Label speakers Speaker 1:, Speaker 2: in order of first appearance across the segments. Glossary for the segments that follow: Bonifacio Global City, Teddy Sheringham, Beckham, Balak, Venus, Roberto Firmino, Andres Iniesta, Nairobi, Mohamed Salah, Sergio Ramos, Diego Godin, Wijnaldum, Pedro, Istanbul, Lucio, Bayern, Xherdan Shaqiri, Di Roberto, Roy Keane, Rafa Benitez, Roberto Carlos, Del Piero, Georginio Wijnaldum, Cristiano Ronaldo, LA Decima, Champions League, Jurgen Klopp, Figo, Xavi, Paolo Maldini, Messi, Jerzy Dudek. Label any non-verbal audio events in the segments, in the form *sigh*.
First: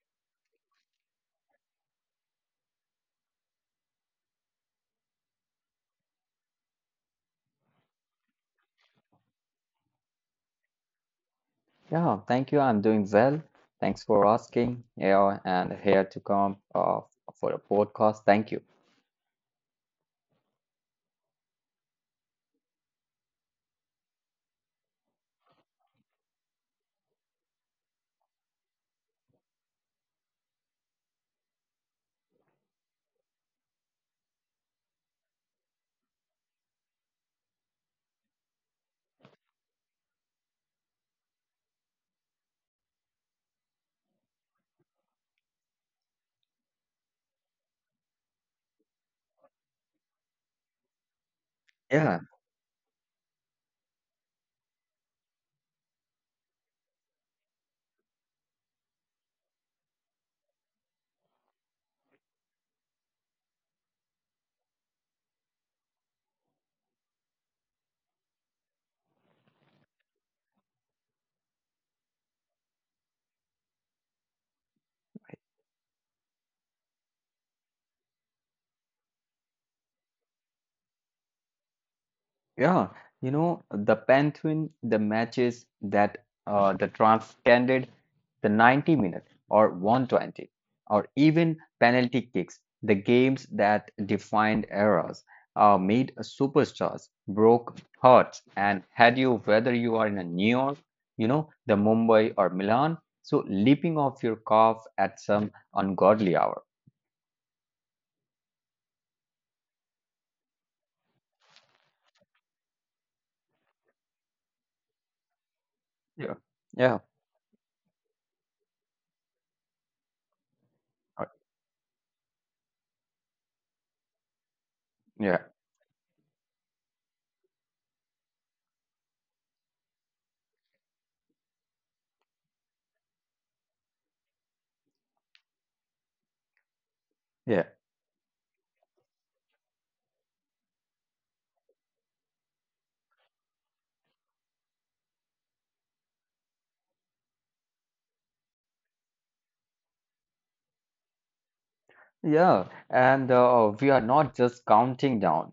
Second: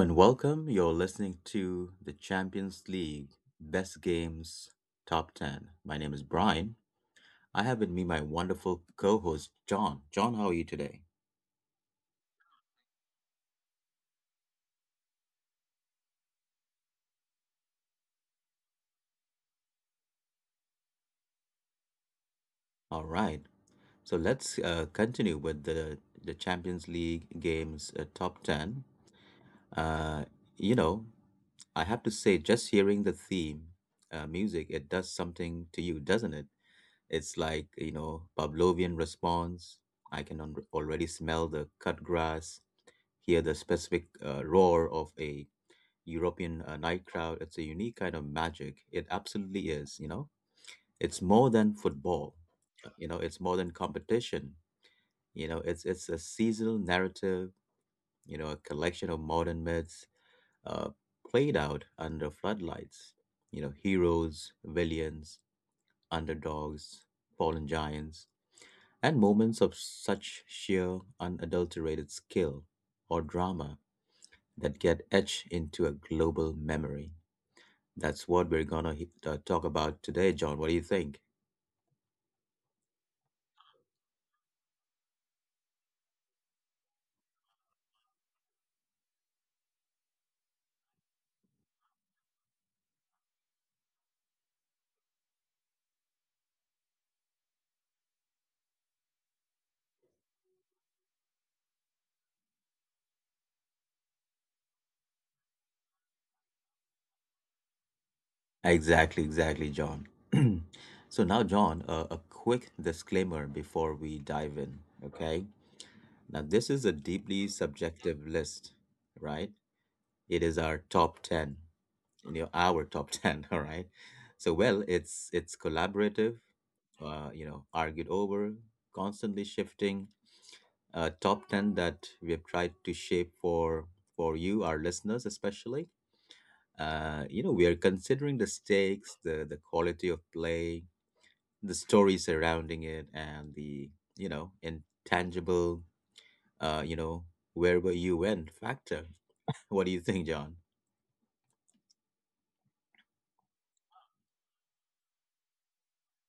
Speaker 1: and welcome. You're listening to the Champions League Best Games Top 10. My name is Brian. I have with me my wonderful co host, John. John, how are you today?
Speaker 2: Yeah, thank you. I'm doing well. Thanks for asking. Yeah, and here to come for a podcast. Thank you.
Speaker 1: All right, so let's continue with the Champions League Games Top 10. Uh, you know, I have to say, just hearing the theme music, it does something to you, doesn't it? It's like Pavlovian response. I can already smell the cut grass, hear the specific roar of a European night crowd. It's a unique kind of magic. It absolutely is. It's more than football.
Speaker 2: Yeah,
Speaker 1: It's more than competition. It's a seasonal narrative, a collection of modern myths uh, played out under floodlights. Heroes, villains, underdogs, fallen giants and moments of such sheer unadulterated skill or drama that get etched into a global memory. That's what we're gonna talk about today, John. What do you think?
Speaker 2: yeah, the Pantheon, the matches that the transcended the 90 minute or 120 or even penalty kicks, the games that defined eras, made superstars, broke hearts, and had you whether you are in a New York, the Mumbai or Milan, so leaping off your calf at some ungodly hour.
Speaker 1: Exactly, exactly, John. *clears throat* So now, John, a quick disclaimer before we dive in, okay? Now, this is a
Speaker 2: Yeah,
Speaker 1: deeply
Speaker 2: yeah,
Speaker 1: subjective list, right? It is our top 10,
Speaker 2: uh,
Speaker 1: our top 10, *laughs* all right? So, well, it's
Speaker 2: yeah,
Speaker 1: collaborative, argued over, constantly shifting top 10 that we have tried to shape for you, our listeners, especially. We are considering
Speaker 2: yeah.
Speaker 1: the stakes, the quality of play, the story surrounding it, and the intangible, uh, you know, where were you when factor. *laughs* What do you think, John?
Speaker 2: Yeah, and oh, we are not just counting down,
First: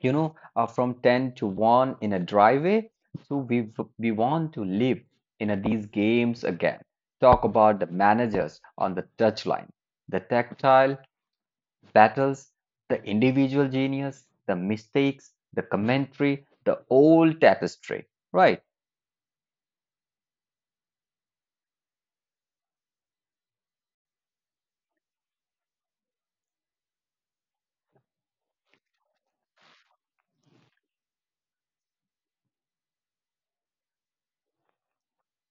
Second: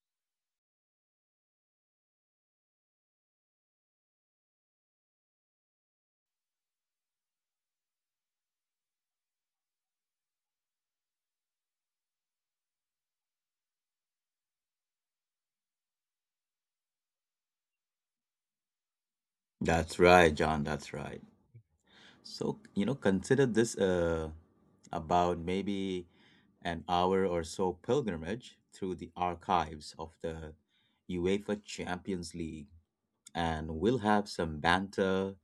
Speaker 2: from 10 to 1 in a driveway. So we want to live in these games again. Talk about the managers on the touchline, the tactile battles, the individual genius, the mistakes, the commentary, the old tapestry. Right.
Speaker 1: That's right, John. That's right. So, consider this about maybe an hour or so pilgrimage through the archives of the UEFA Champions League, and we'll have some banter,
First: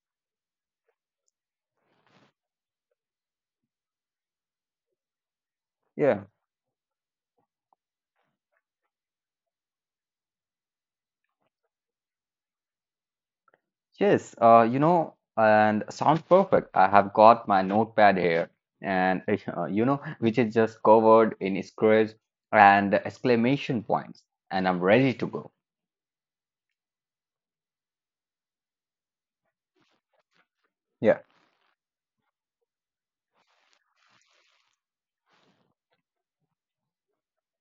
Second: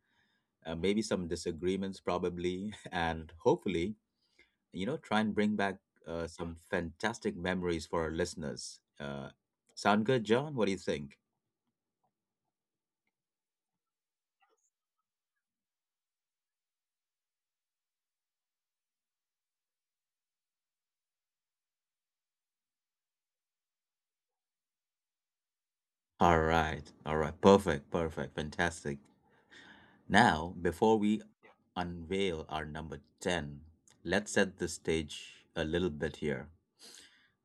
Speaker 1: maybe some disagreements, probably, *laughs* and hopefully, try and bring back
Speaker 2: Yeah.
Speaker 1: some fantastic memories for our listeners. Sound good, John? What do you think?
Speaker 2: Yes, and sounds perfect. I have got my notepad here, and *laughs* which is just covered in squares and exclamation points, and I'm ready to go.
Speaker 1: All right, perfect, perfect, fantastic. Now, before
Speaker 2: Yeah.
Speaker 1: we unveil our number 10, let's set the stage a little bit here.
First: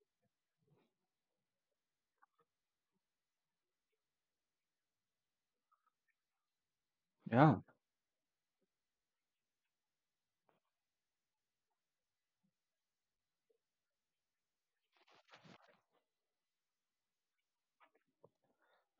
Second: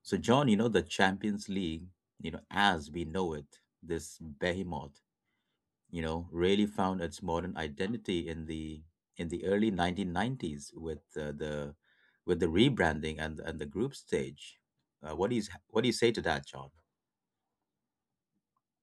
Speaker 1: So, John, the Champions League, as we know it, this behemoth, really found its
Speaker 2: Yeah.
Speaker 1: modern identity in the early 1990s with the rebranding and the group stage. What do you say to that, John?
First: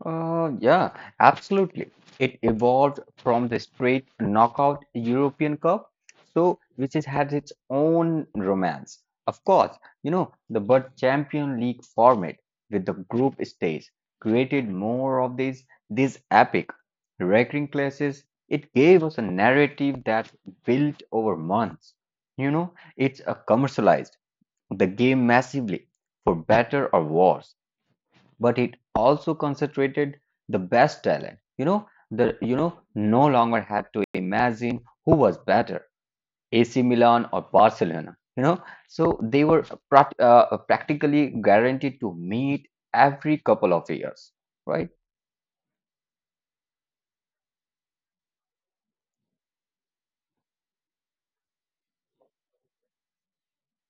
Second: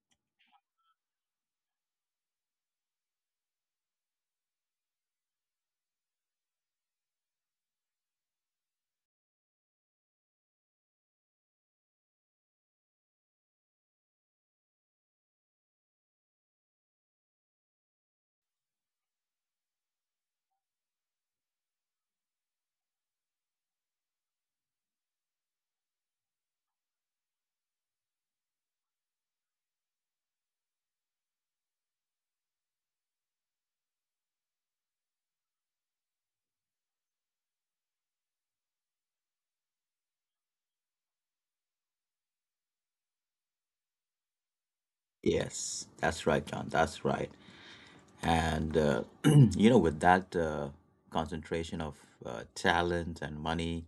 Speaker 2: Yeah, absolutely. It evolved from the straight knockout European Cup, so which is had its own romance. Of course, the but Champion League format with the group stage created more of these epic recurring clashes. It gave us a narrative that built over months. You know, it's a commercialized the game massively for better or worse, but it also concentrated the best talent. You know, no longer had to imagine who was better, AC Milan or Barcelona. You know, so they were practically guaranteed to meet every couple of years, right?
Speaker 1: Yes, that's right, John. That's right. And, *clears throat* with that concentration of talent and money,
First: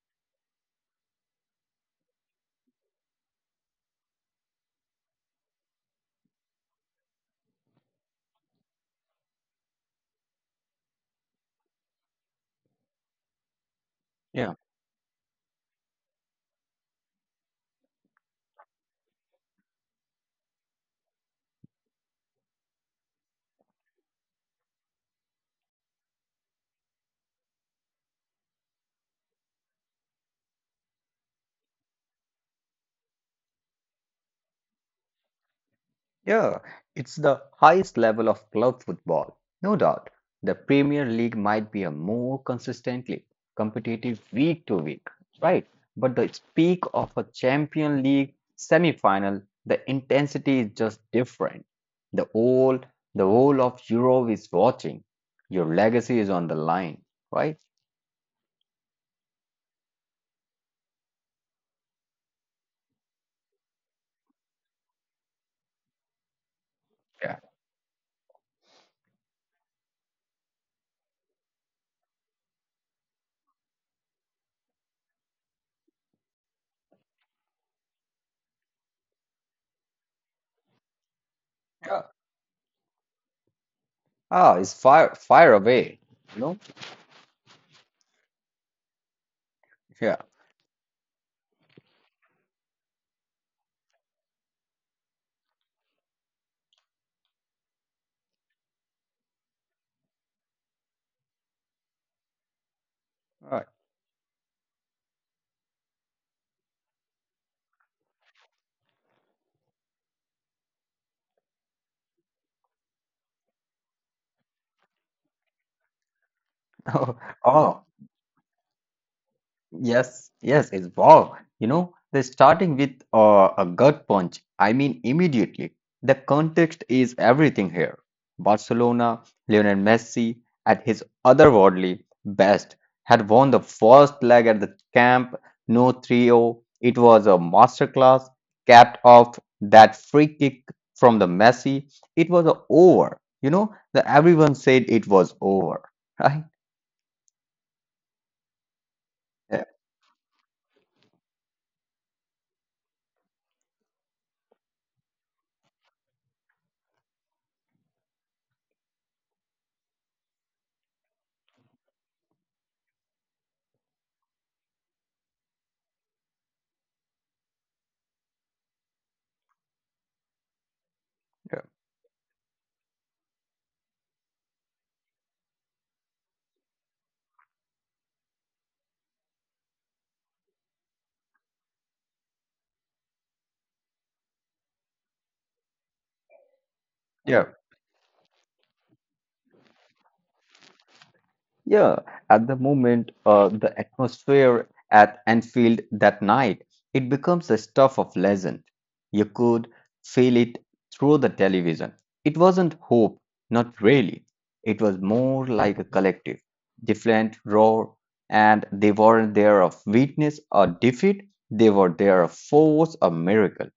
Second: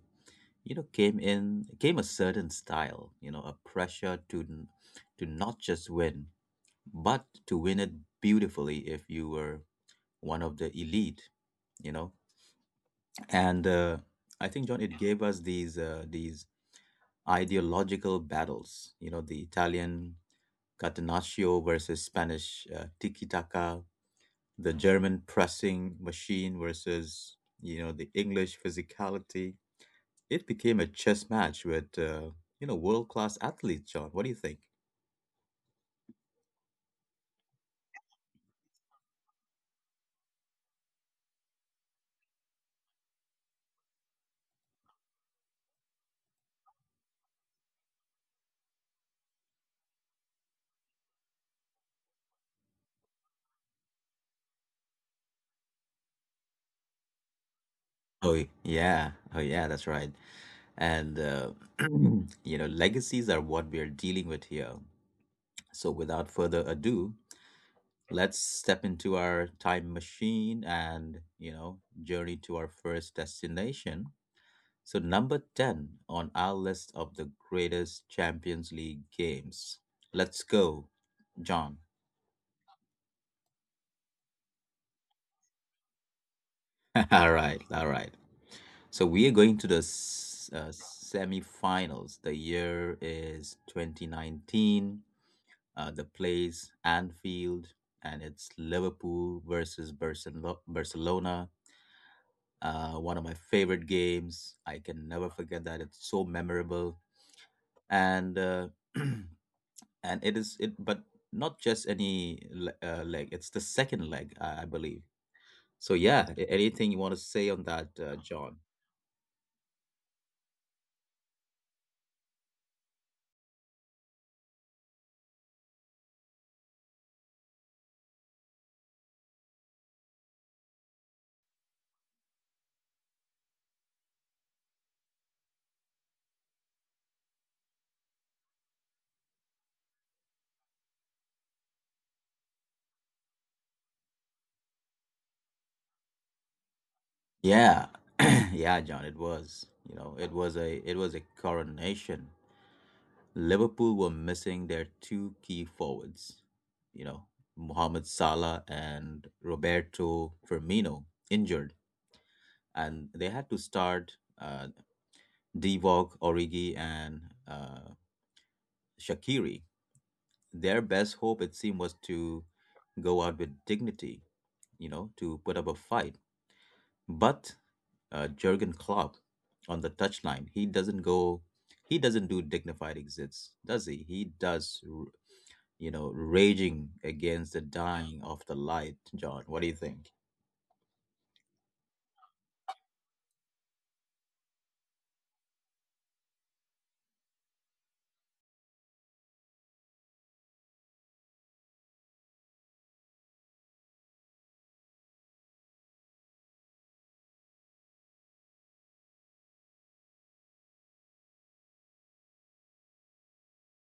Speaker 1: came a certain style, a pressure to not just win, but to win it beautifully if you were one of the elite, you know. And I
Speaker 2: Yeah.
Speaker 1: think, John, it gave us these ideological battles, the Italian Catenaccio versus Spanish tiki the German pressing machine versus the English physicality. It became a chess match with world class athletes. John, what do you think?
Speaker 2: Yeah, it's the highest level of club football, no doubt. The Premier League might be a more consistently competitive week to week, right? But the peak of a Champion League semi-final, the intensity is just different. The whole, the whole of Europe is watching. Your legacy is on the line, right?
Speaker 1: Oh yeah, oh yeah, that's right. And *clears throat* legacies are what we are dealing with here. So without further ado,
Speaker 2: Yeah.
Speaker 1: let's step into our time machine and journey to our first destination. So, number 10 on our list of the greatest Champions League games. Let's go, John.
Speaker 2: Yeah. Ah, it's fire away. You know?
Speaker 1: *laughs* All right, all right. So, we are going to the
Speaker 2: Yeah.
Speaker 1: semi finals. The year is 2019. The place, Anfield, and it's Liverpool versus Barcelona. One of my
Speaker 2: Right.
Speaker 1: favorite games. I can never forget that. It's so memorable. And *clears throat* and it is it but not just any leg. It's the second leg, I believe. So yeah, anything you want to say on
Speaker 2: *laughs*
Speaker 1: that,
Speaker 2: Oh,
Speaker 1: John?
Speaker 2: yes, yes, it's wow. You know, they're starting with a gut punch. I mean, immediately. The context is everything here. Barcelona, Lionel Messi, at his otherworldly best, had won the first leg at the camp, no 3-0. It was a masterclass, capped off that free kick from the Messi. It was a over. You know, everyone said it was over, *laughs* right?
Speaker 1: Yeah. *clears throat* Yeah, John, it was,
Speaker 2: Yeah,
Speaker 1: it was a coronation. Liverpool were missing their two key forwards, you know Mohamed Salah and Roberto Firmino, injured, and they had to start uh, Divock Origi and uh, Shaqiri. Their best hope, it
Speaker 2: yeah.
Speaker 1: seemed, was to go out with dignity, to put up a fight. But Jurgen Klopp on the touchline, he doesn't do dignified exits, does he? He does, raging
Speaker 2: Yeah.
Speaker 1: against the dying of the light, John. What do you think?
Speaker 2: Yeah, at the moment, the atmosphere at Anfield that night, it becomes the stuff of legend. You could feel it through the television. It wasn't hope, not really. It was more like a collective, different roar, and they weren't there of weakness or defeat, they were there of force or miracle.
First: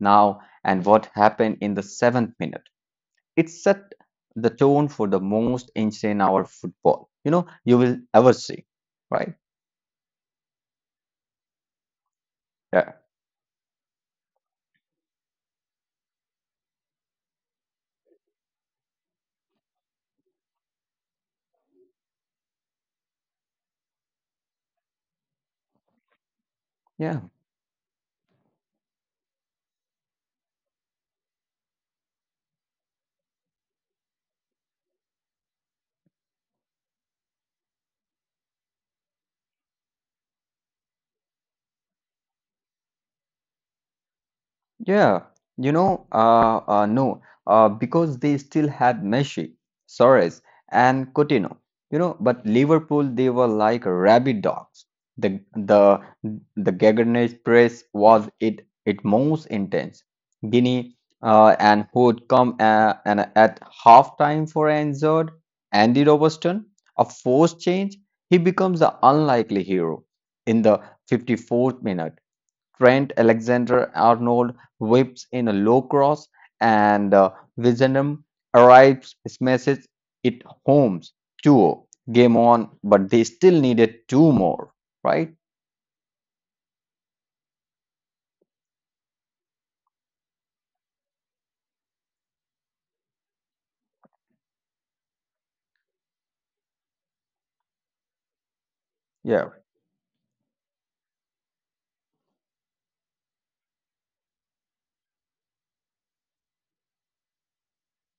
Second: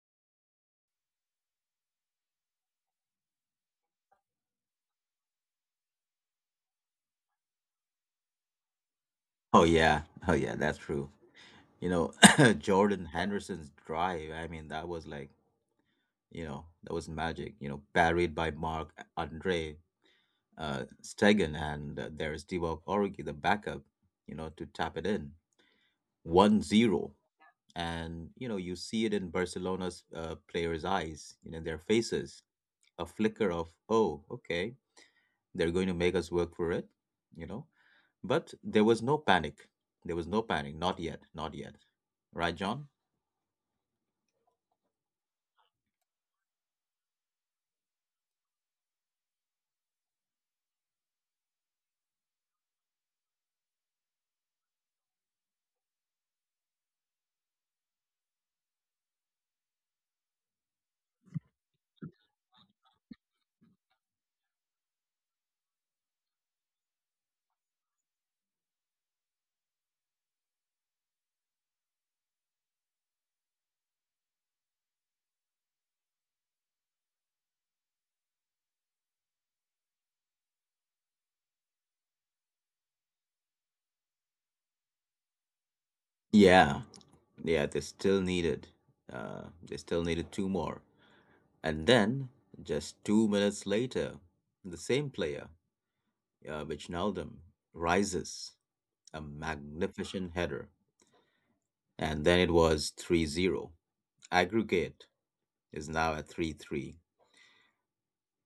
Speaker 2: Now, and what happened in the seventh minute? It set the tone for the most insane hour football, you will ever see, right?
Speaker 1: Oh yeah, oh yeah, that's true. You know, *coughs* *clears throat*
Speaker 2: Yeah,
Speaker 1: Jordan Henderson's drive. I mean, that was like, that was magic. Parried by Mark Andre, Stegen, and there is Divock Origi, the backup, to tap it in 1-0.
Speaker 2: yeah.
Speaker 1: And you see it in Barcelona's players' eyes, their faces, a flicker of, oh, okay, they're going to make us work for it, you know. But there was no panic. There was no panic. Not yet. Not yet. Right, John?
Speaker 2: Yeah, no, because they still had Messi, Suarez, and Coutinho. You know, but Liverpool they were like rabid dogs. The the the Gaggenage press was it most intense. Guinea and who would come and at half time for Anzard, Andy Robertson, a forced change. He becomes the unlikely hero in the 54th minute. Trent Alexander-Arnold whips in a low cross, and Wijnaldum arrives, smashes it home. 2 oh. Game on, but they still needed two more, right?
Speaker 1: Yeah. Yeah, Uh, they still needed two more. And then, just 2 minutes later, the same player, Wijnaldum, rises a
Speaker 2: Yeah,
Speaker 1: magnificent header. And then it was 3-0. Aggregate is now at 3-3.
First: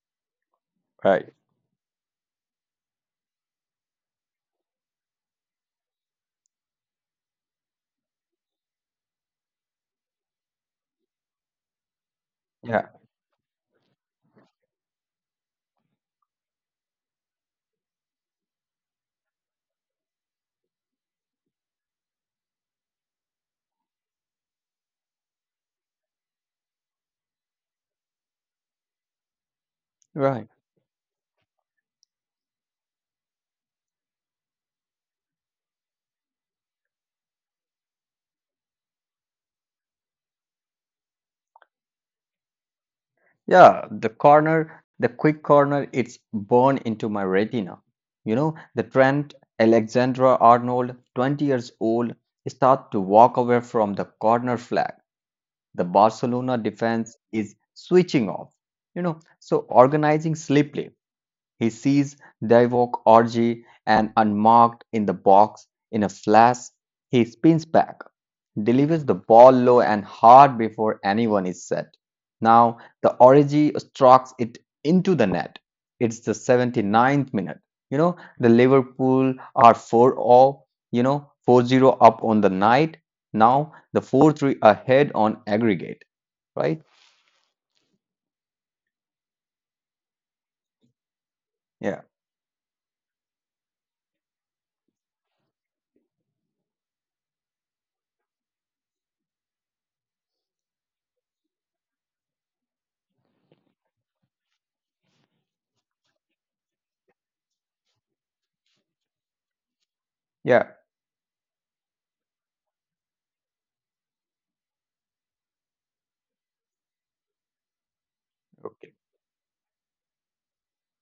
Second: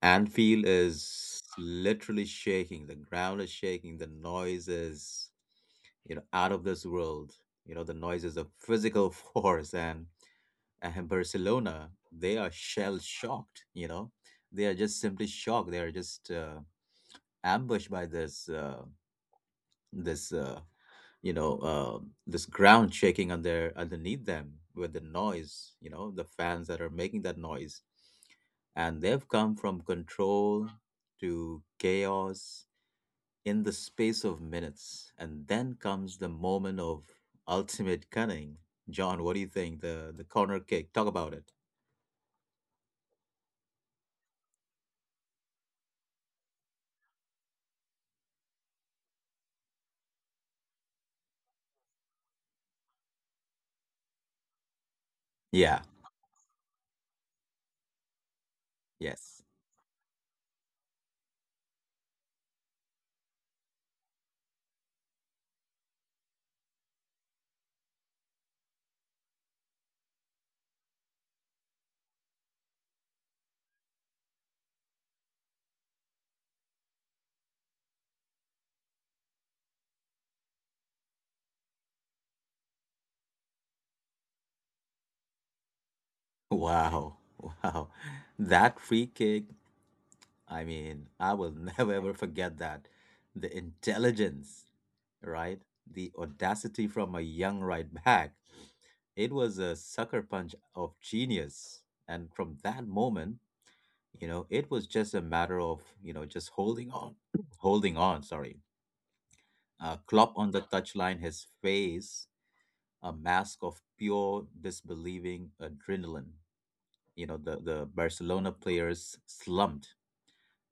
Speaker 1: Anfield
Speaker 2: right.
Speaker 1: is literally shaking. The ground is shaking. The noise is, out of this world. The noise is a physical *laughs* force. And Barcelona, they are
Speaker 2: Yeah,
Speaker 1: shell shocked. They are just simply shocked. They are just ambushed by this this you know this ground shaking underneath them with the noise. The fans that are making that noise, and they've come from
Speaker 2: right.
Speaker 1: control to chaos in the space of minutes. And then comes the moment of ultimate cunning. John, what do you think? The corner kick. Talk about it.
Speaker 2: Yeah, the corner, the quick corner, it's burned into my retina. You know, the Trent Alexander-Arnold, 20 years old, start to walk away from the corner flag. The
Speaker 1: Yeah.
Speaker 2: Barcelona defense is switching off. You know, so
Speaker 1: Yes.
Speaker 2: organizing sleepily he sees Duvok orgy and unmarked in the box. In a flash, he spins back, delivers the ball low and hard before anyone is set. Now the orgy strokes it into the net. It's the 79th minute. You know, the Liverpool are 4-0, 4-0 up on the night. Now the 4-3 ahead on aggregate, right?
Speaker 1: Wow. *laughs* Wow. That free kick, I mean, I will
Speaker 2: Yeah.
Speaker 1: *laughs* never ever forget that. The intelligence, right? The audacity from a young right back. It was a sucker punch of genius. And from that moment, it was just a matter of, just holding on, *clears throat* holding on, sorry. Klopp
Speaker 2: Yeah.
Speaker 1: on the touchline, his face, a mask of pure disbelieving adrenaline. The Barcelona
Speaker 2: Okay.
Speaker 1: players slumped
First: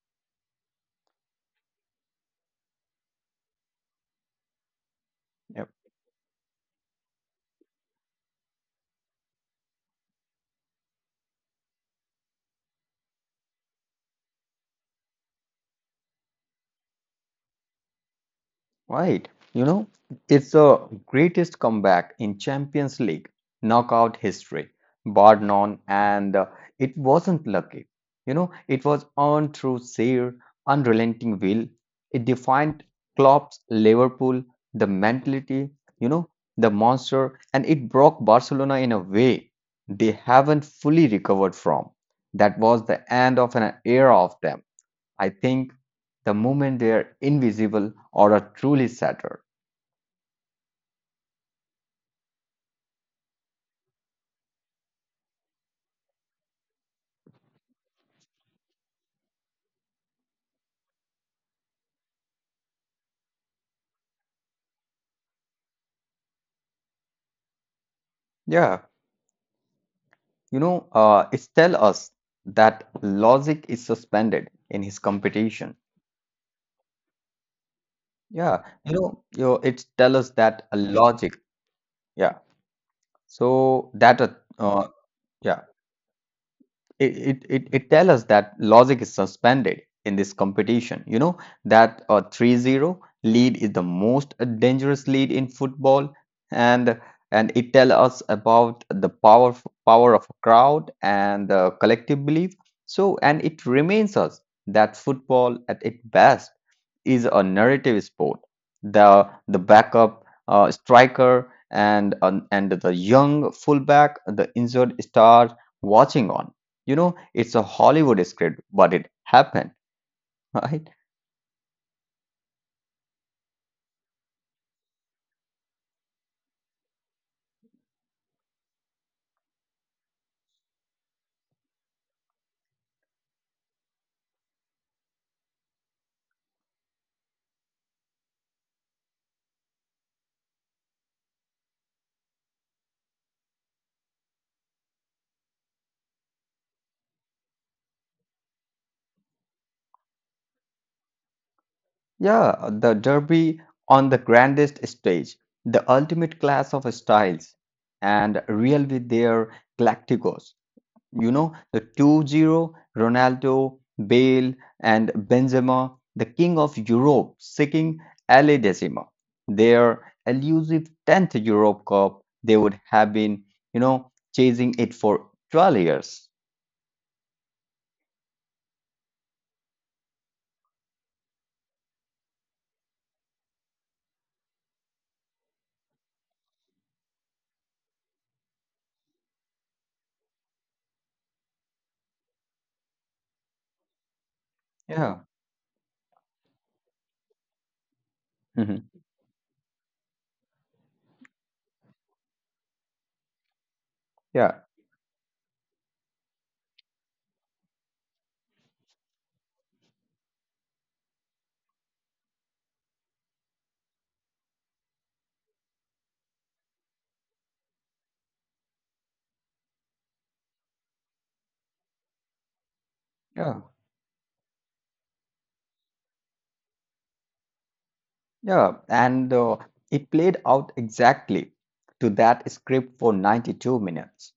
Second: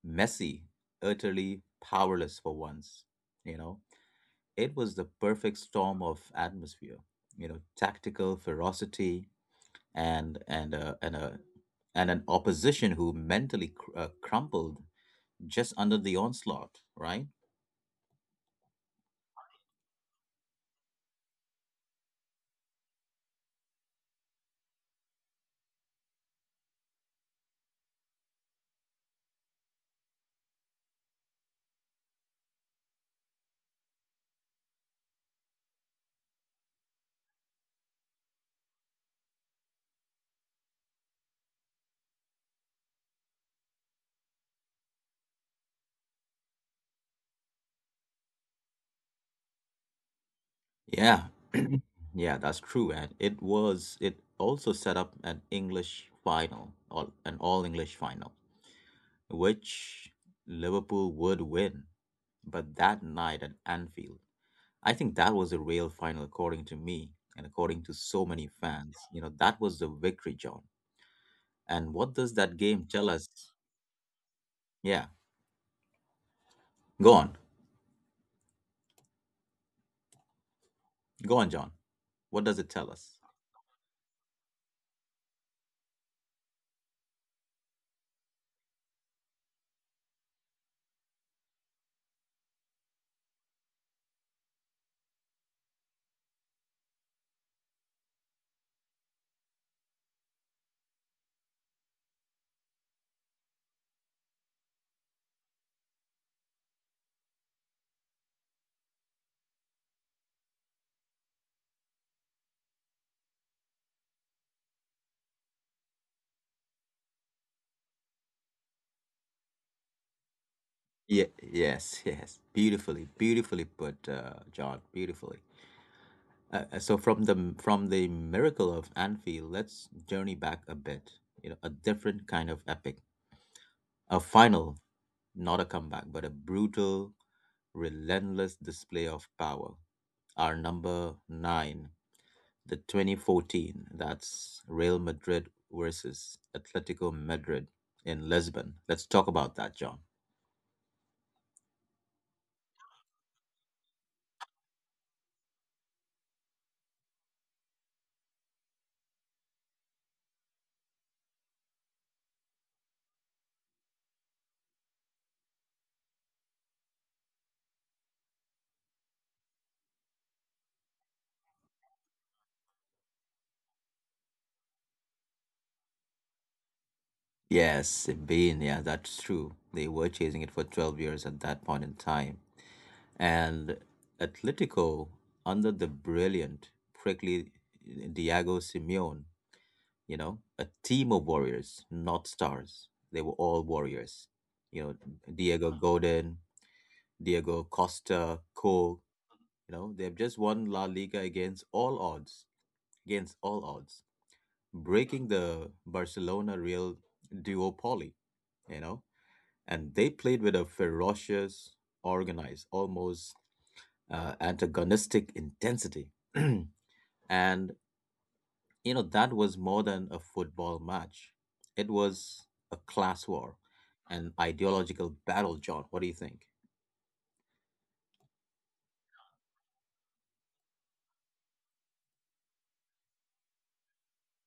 Speaker 1: messy, utterly powerless for once. You know, it was the perfect
Speaker 2: Yeah.
Speaker 1: storm of atmosphere. Tactical ferocity and and uh, and a and an opposition who mentally crumpled just under the onslaught. Right?
Speaker 2: Right. You know, it's the greatest comeback in Champions League knockout history, bar none, and it wasn't lucky. You know, it was earned through sheer unrelenting will. It defined Klopp's Liverpool, the mentality, you know, the monster, and it broke Barcelona in a way they haven't fully recovered from. That was the end of an era of them. I think the moment they're invisible or are truly shattered.
Speaker 1: Yeah, yeah, that's true. And it also set up an English final, an all English final, which Liverpool would win. But that night at Anfield, I think that was the real final, according to me and according to so many fans. That was the victory,
Speaker 2: Yeah,
Speaker 1: John. And what does
Speaker 2: you
Speaker 1: that
Speaker 2: know,
Speaker 1: game tell us?
Speaker 2: it's tell us that
Speaker 1: Yeah,
Speaker 2: logic is suspended in his
Speaker 1: go on,
Speaker 2: competition. Yeah, it's
Speaker 1: go on,
Speaker 2: tell
Speaker 1: John.
Speaker 2: us that a
Speaker 1: What does it
Speaker 2: logic.
Speaker 1: tell us?
Speaker 2: Yeah, so that a yeah. It tells us that logic is suspended in this competition. You know that a 3-0 lead is the most dangerous lead in football, and it tells us about the power of a crowd and the collective belief, so and it reminds us that football at its best is a narrative sport. The backup striker, and the young fullback, the injured star watching on. You know, it's a Hollywood script, but it happened, *laughs* right?
Speaker 1: Yeah, yes, *laughs* yes. Beautifully, beautifully put, John. Beautifully. So from the miracle of Anfield, let's journey back a bit. A different kind of epic, a final. Not a comeback, but a brutal, relentless display of power. Our number nine, the 2014, that's Real Madrid versus Atletico Madrid in Lisbon. Let's talk about that, John.
Speaker 2: Yeah, the Derby on the grandest stage, the ultimate class of styles, and Real with their Galacticos. You know, the 2-0 Ronaldo, Bale, and Benzema, the king of Europe, seeking LA Decima. Their elusive 10th Europe Cup, they would have been, chasing it for 12 years.
Speaker 1: Yes, Bean, yeah, that's true. They were chasing it for 12 years at that point in time. And Atletico, under the brilliant, prickly Diego Simeone, a team of warriors, not stars. They were all warriors. You know,
Speaker 2: Yeah.
Speaker 1: Diego Godin, Diego Costa, Cole,
Speaker 2: Mhm.
Speaker 1: they've just won La Liga against all odds,
Speaker 2: Yeah.
Speaker 1: breaking the Barcelona Real duopoly, you know, and they played with a ferocious, organized, almost antagonistic intensity. *clears throat* And that was more than a football match. It was a class war,
Speaker 2: Yeah.
Speaker 1: an ideological battle. John, what do you think?
Speaker 2: Yeah, and it played out exactly to that script for 92 minutes,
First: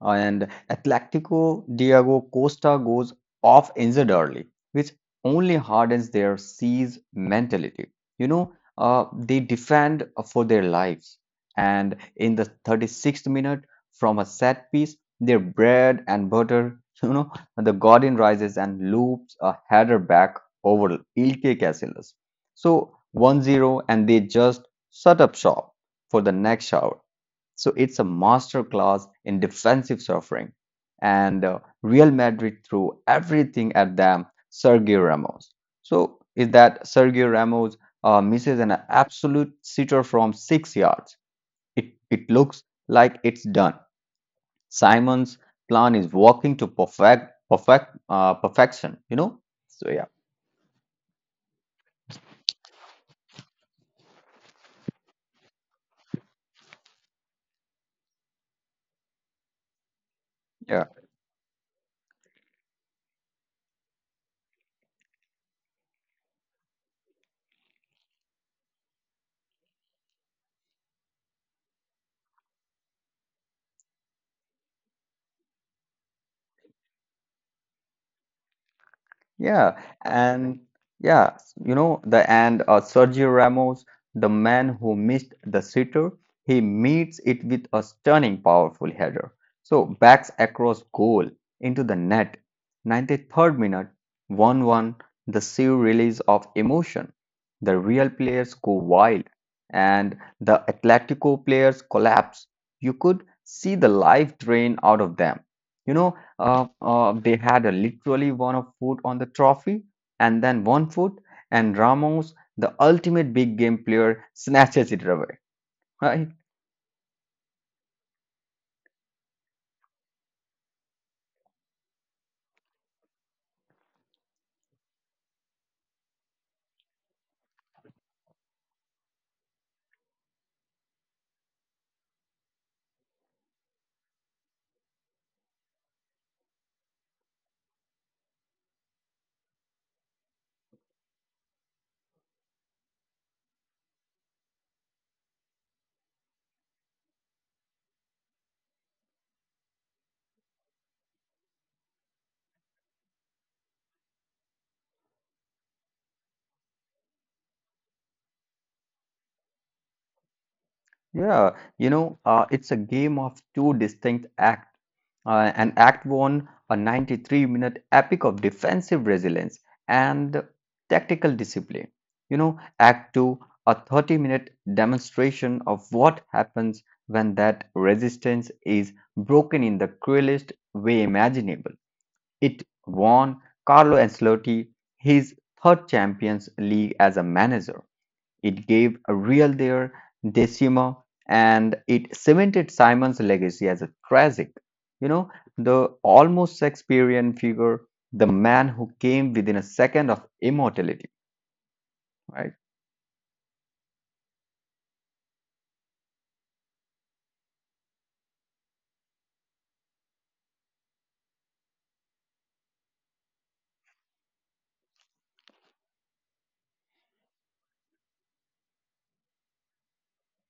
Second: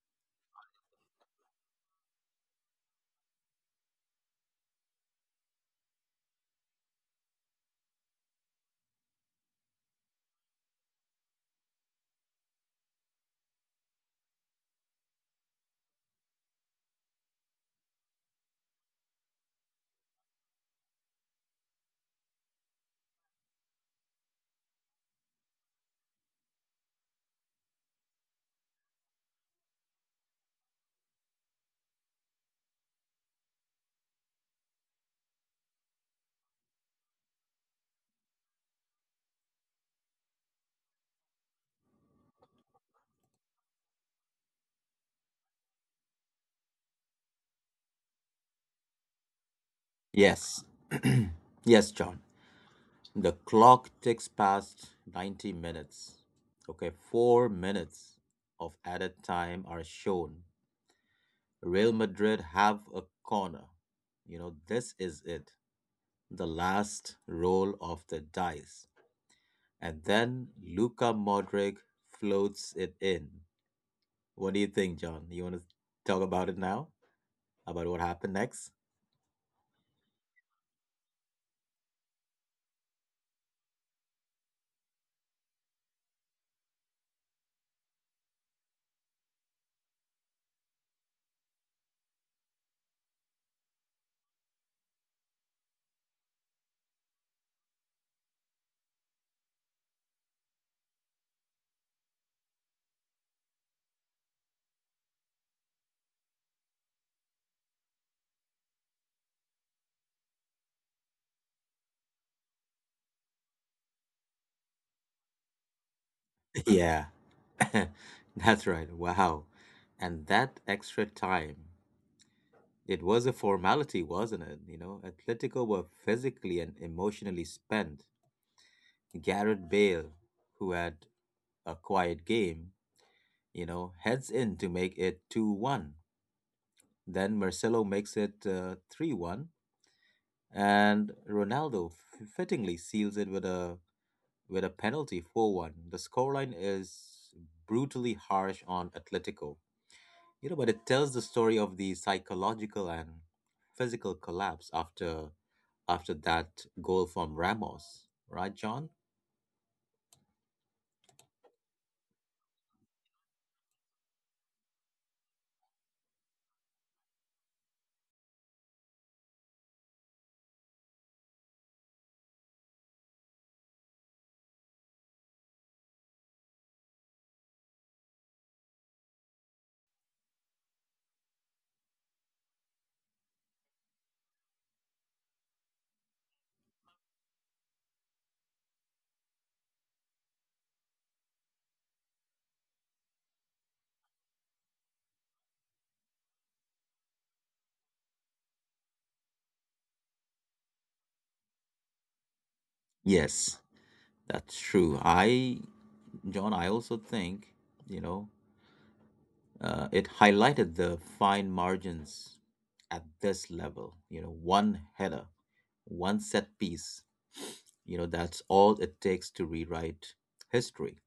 Speaker 2: and Atletico Diego Costa goes off injured early, which only hardens their siege mentality. You know, they defend for their lives, and in the 36th minute, from a set piece, their bread and butter, *laughs* the Guardian rises and loops a header back over Ilke Casillas. So 1-0, and they just shut up shop for the next hour. So it's a masterclass in defensive suffering. And Real Madrid threw everything at them, Sergio Ramos. So is that Sergio Ramos misses an absolute sitter from 6 yards. It looks like it's done. Simon's plan is working to perfection, you know? So yeah,
Speaker 1: Yes. *clears throat* Yes, John, the clock ticks past 90 minutes. Okay, 4 minutes of added time are shown. Real Madrid have a corner. This is it. The last roll of the dice. And then Luka Modric floats it in. What do you think, John? You want to talk about it now? About what happened next?
Speaker 2: yeah, and yeah, you know the and Sergio Ramos, the man who missed the sitter, he meets it with a stunning, powerful header. So backs across goal into the net. 93rd minute, 1-1, the sheer release of emotion. The Real players go wild, and the Atletico players collapse. You could see the life drain out of them. You know, they had a, literally one of foot on the trophy and then one foot, and Ramos, the ultimate big game player, snatches it away. *laughs* Right?
Speaker 1: *laughs* Yeah, *laughs* that's right. Wow. And that extra time. It was a formality, wasn't it? Atletico were physically and emotionally spent. Garrett Bale, who had a quiet game, heads in to make it 2-1. Then Marcelo makes it 3-1. And Ronaldo fittingly seals it with a penalty 4-1. The scoreline is brutally harsh on Atletico. But it tells the story of the psychological and physical collapse after that goal from Ramos, right, John?
Speaker 2: Yeah, you know, it's a game of two distinct acts. And Act 1, a 93-minute epic of defensive resilience and tactical discipline. You know, Act 2, a 30-minute demonstration of what happens when that resistance is broken in the cruelest way imaginable. It won Carlo Ancelotti his third Champions League as a manager. It gave a real their decima, and it cemented Simon's legacy as a tragic, you know, the almost Shakespearean figure, the man who came within a second of immortality, right?
Speaker 1: Yes, that's true. John, I also think, you know, it highlighted the fine margins at this level. One header, one set piece. That's all it takes to rewrite history.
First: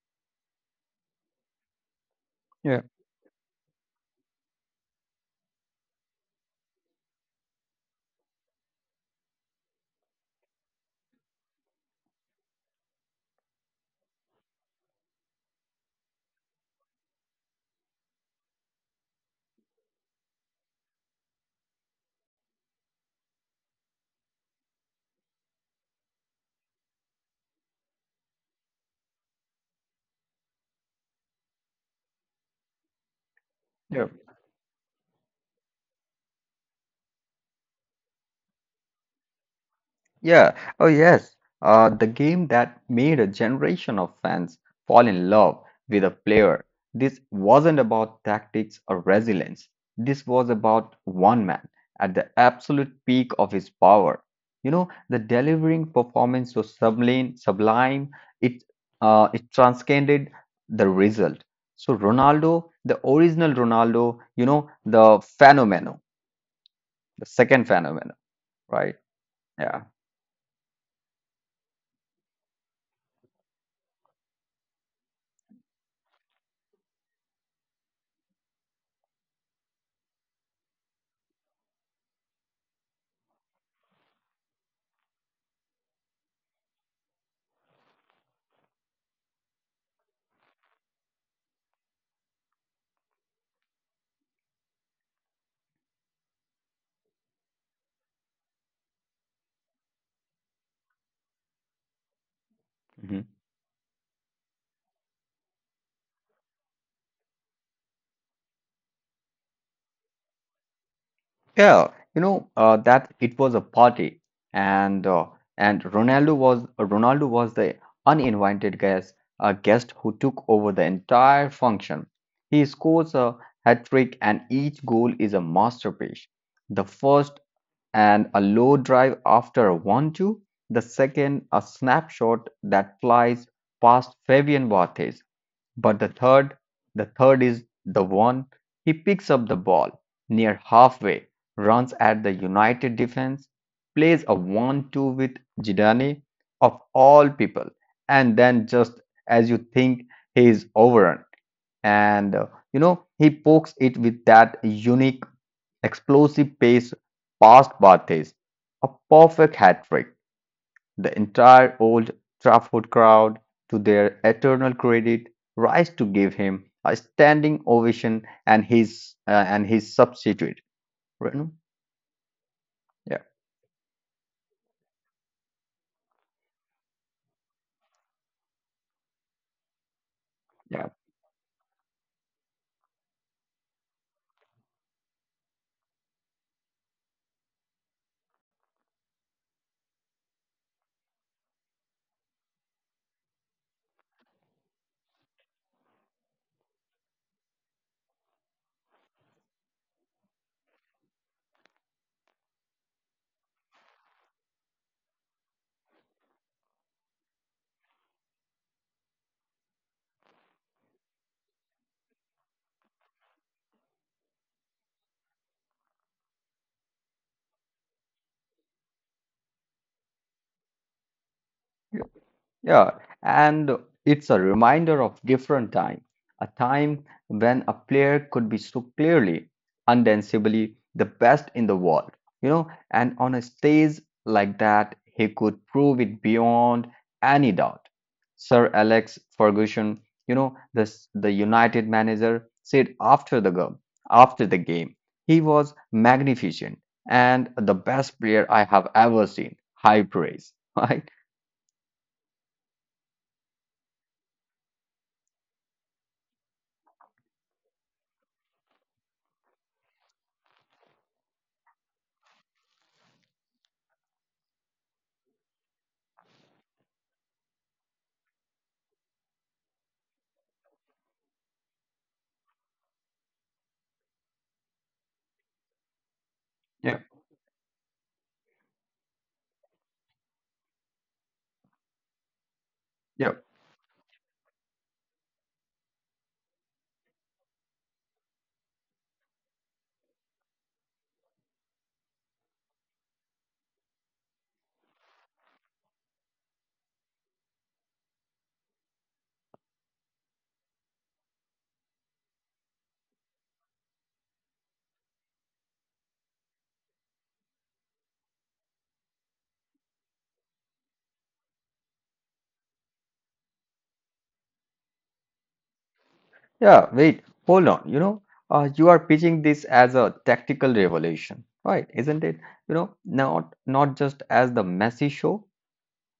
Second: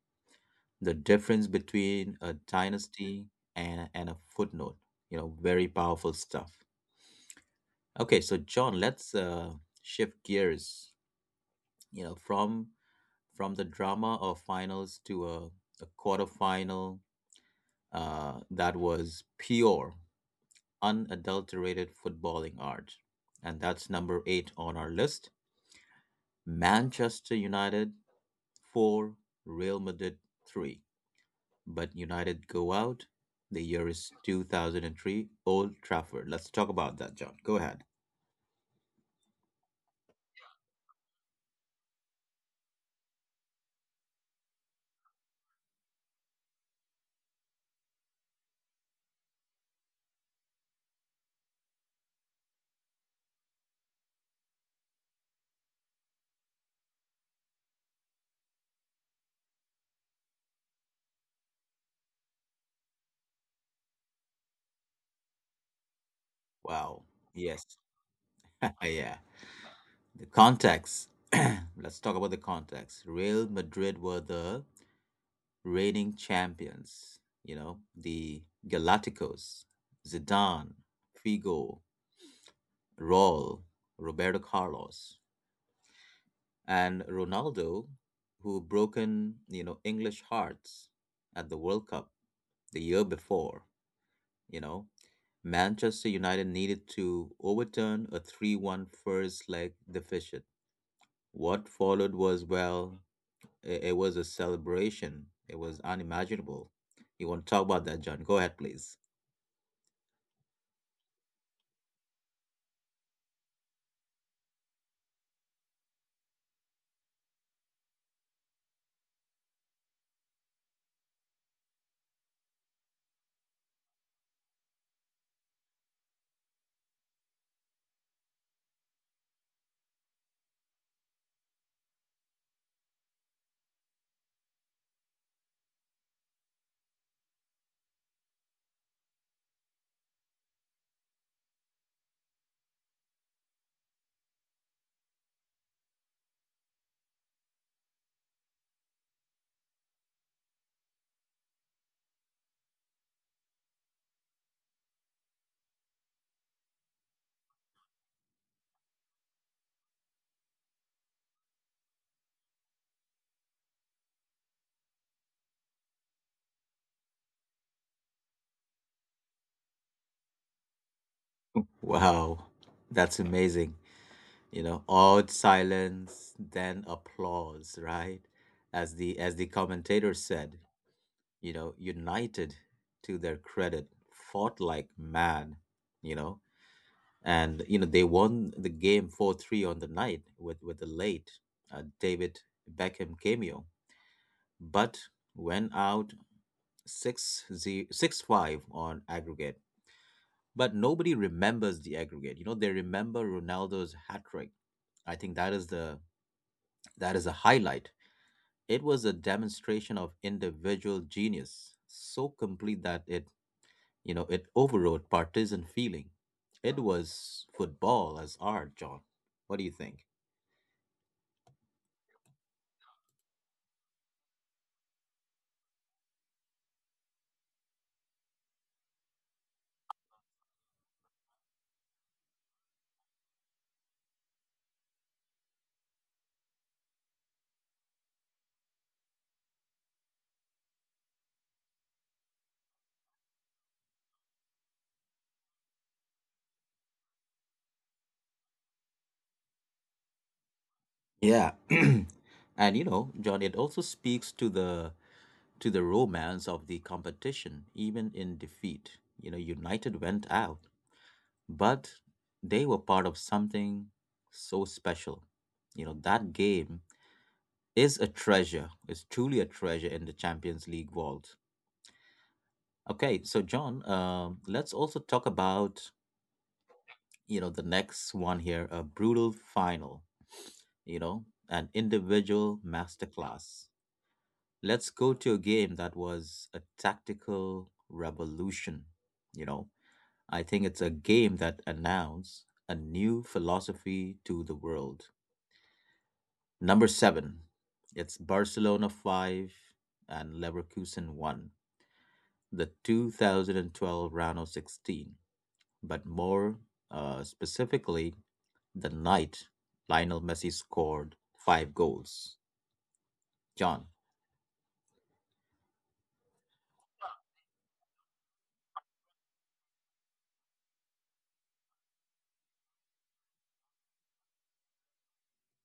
Speaker 1: The difference between a
Speaker 2: Yeah.
Speaker 1: dynasty and a footnote, very powerful stuff. Okay, so John, let's shift gears, you know, from from the drama of finals to a quarterfinal that was pure, unadulterated footballing art. And that's number eight on our list. Manchester United 4, Real Madrid 3. But United go out. The
Speaker 2: Yeah.
Speaker 1: year is 2003, Old Trafford. Let's talk about that, John. Go ahead.
Speaker 2: Yeah, oh yes, the game that made a generation of fans fall in love with a player. This wasn't about tactics or resilience. This was about one man at the absolute peak of his power. You know, the delivering performance was sublime, sublime. It it transcended the result. So Ronaldo, the original Ronaldo, you know, the phenomenon, the
Speaker 1: Wow.
Speaker 2: second phenomenon,
Speaker 1: Yes.
Speaker 2: right?
Speaker 1: *laughs* Yeah.
Speaker 2: Yeah.
Speaker 1: The context. *clears throat* Let's talk about the context. Real Madrid were the reigning champions, the Galacticos, Zidane, Figo, Raul, Roberto Carlos, and Ronaldo, who broken English hearts at the World Cup the year before. You know, Manchester United needed to overturn a 3-1 first leg deficit. What followed was, well, it was a celebration. It was unimaginable. You want to talk about that, John? Go ahead, please.
Speaker 2: Yeah, you know that it was a party, and Ronaldo was the uninvited guest, a guest who took over the entire function. He scores a hat trick, and each goal is a masterpiece. The first and a low drive after a 1-2. The second, a snapshot that flies past Fabian Barthez. But the third is the one he picks up the ball near halfway, runs at the United defense, plays a 1-2 with Zidane of all people, and then just as you think he is overrun, and he pokes it with that unique explosive pace past Barthez, a perfect hat trick. The entire Old Trafford crowd, to their eternal credit, rise to give him a standing ovation and his and his substitute. Renu?
Speaker 1: Wow,
Speaker 2: Yeah,
Speaker 1: that's amazing. Awed silence, then applause, right? As the commentator
Speaker 2: yeah.
Speaker 1: said, United, to their credit, fought like mad, you know, and they won the game 4-3 on the night with the late David Beckham cameo, but went out 6 6-5 on aggregate. But nobody remembers the aggregate. They remember Ronaldo's hat trick. I think that is a highlight. It was a demonstration of individual genius, so complete that it overrode partisan feeling. It was football as art, John. What do you think?
Speaker 2: Yeah, and it's a reminder of different time, a time when a player could be so clearly, undanceably the best in the world, you know, and on a stage like that, he could prove it beyond any doubt. Sir Alex Ferguson, you know, the United manager said after the game, after the game, he was magnificent and the best player I have ever seen. High praise, *laughs* right?
Speaker 1: Yeah. *clears throat* And, John, it also speaks to the romance of the competition, even in defeat. United went out, but they were part of something so special. That game is a treasure. It's truly a treasure in the Champions League vault. Okay, so John, let's also talk about
Speaker 2: Yeah.
Speaker 1: the next one here: a brutal final, an individual
Speaker 2: Yeah.
Speaker 1: masterclass. Let's go to a game that was a tactical revolution. you know I think it's a game that announced a new philosophy to the world. Number 7: it's Barcelona 5 and Leverkusen 1, the 2012 round of 16. But more specifically, the night Lionel Messi scored five goals, John.
Speaker 2: Yeah, wait, hold on. You know, you are pitching this as a tactical revolution, right? Isn't it? Not just as the messy show.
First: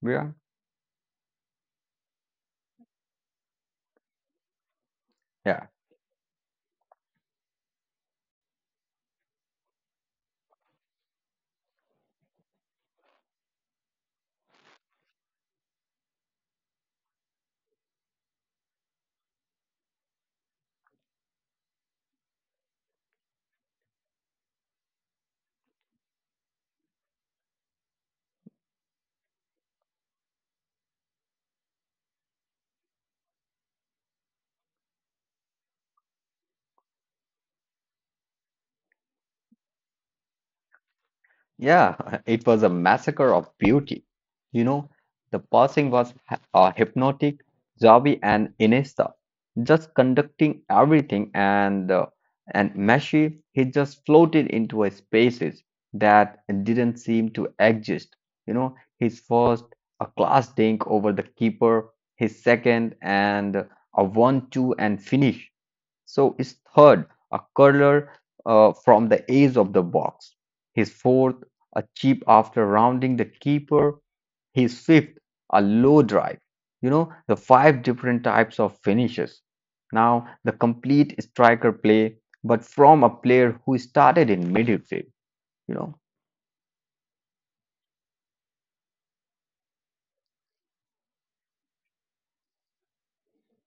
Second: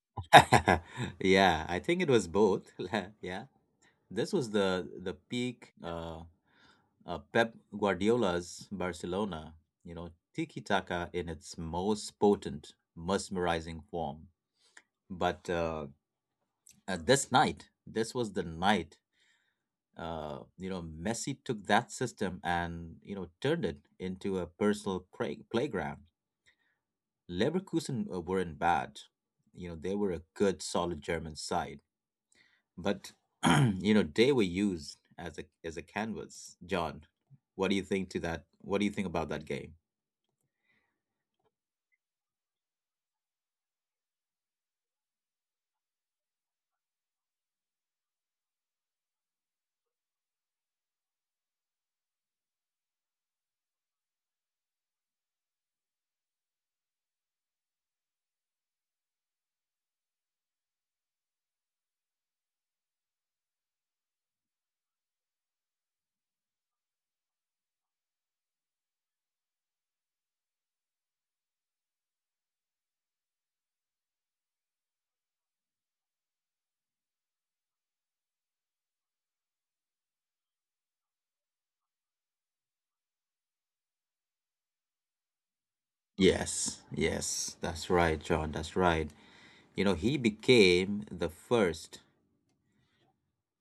Speaker 2: Yeah,
Speaker 1: *laughs* Yeah, I think it was both. *laughs* Yeah. This was the
Speaker 2: yeah.
Speaker 1: peak, Pep Guardiola's Barcelona, tiki taka in its most potent, mesmerizing form. But this was the night. Messi took that system and turned it into a personal playground. Leverkusen weren't bad. They were a good, solid German side, but *clears throat* they were used as a canvas. John, what do you think to that? What do you think about that game?
Speaker 2: Yeah. *laughs* It was a massacre of beauty. You know, the passing was hypnotic. Xavi and Iniesta just conducting everything, and Messi he just floated into a spaces that didn't seem to exist. You know, his first a class dink over the keeper, his second and a one-two and finish. So his third, a curler from the edge of the box. His fourth, a chip after rounding the keeper. His fifth, a low drive. You know, the five different types of finishes. Now, the complete striker play, but from a player who started in midfield, you know.
Speaker 1: Yes, yes, that's right, John. That's right. He became the first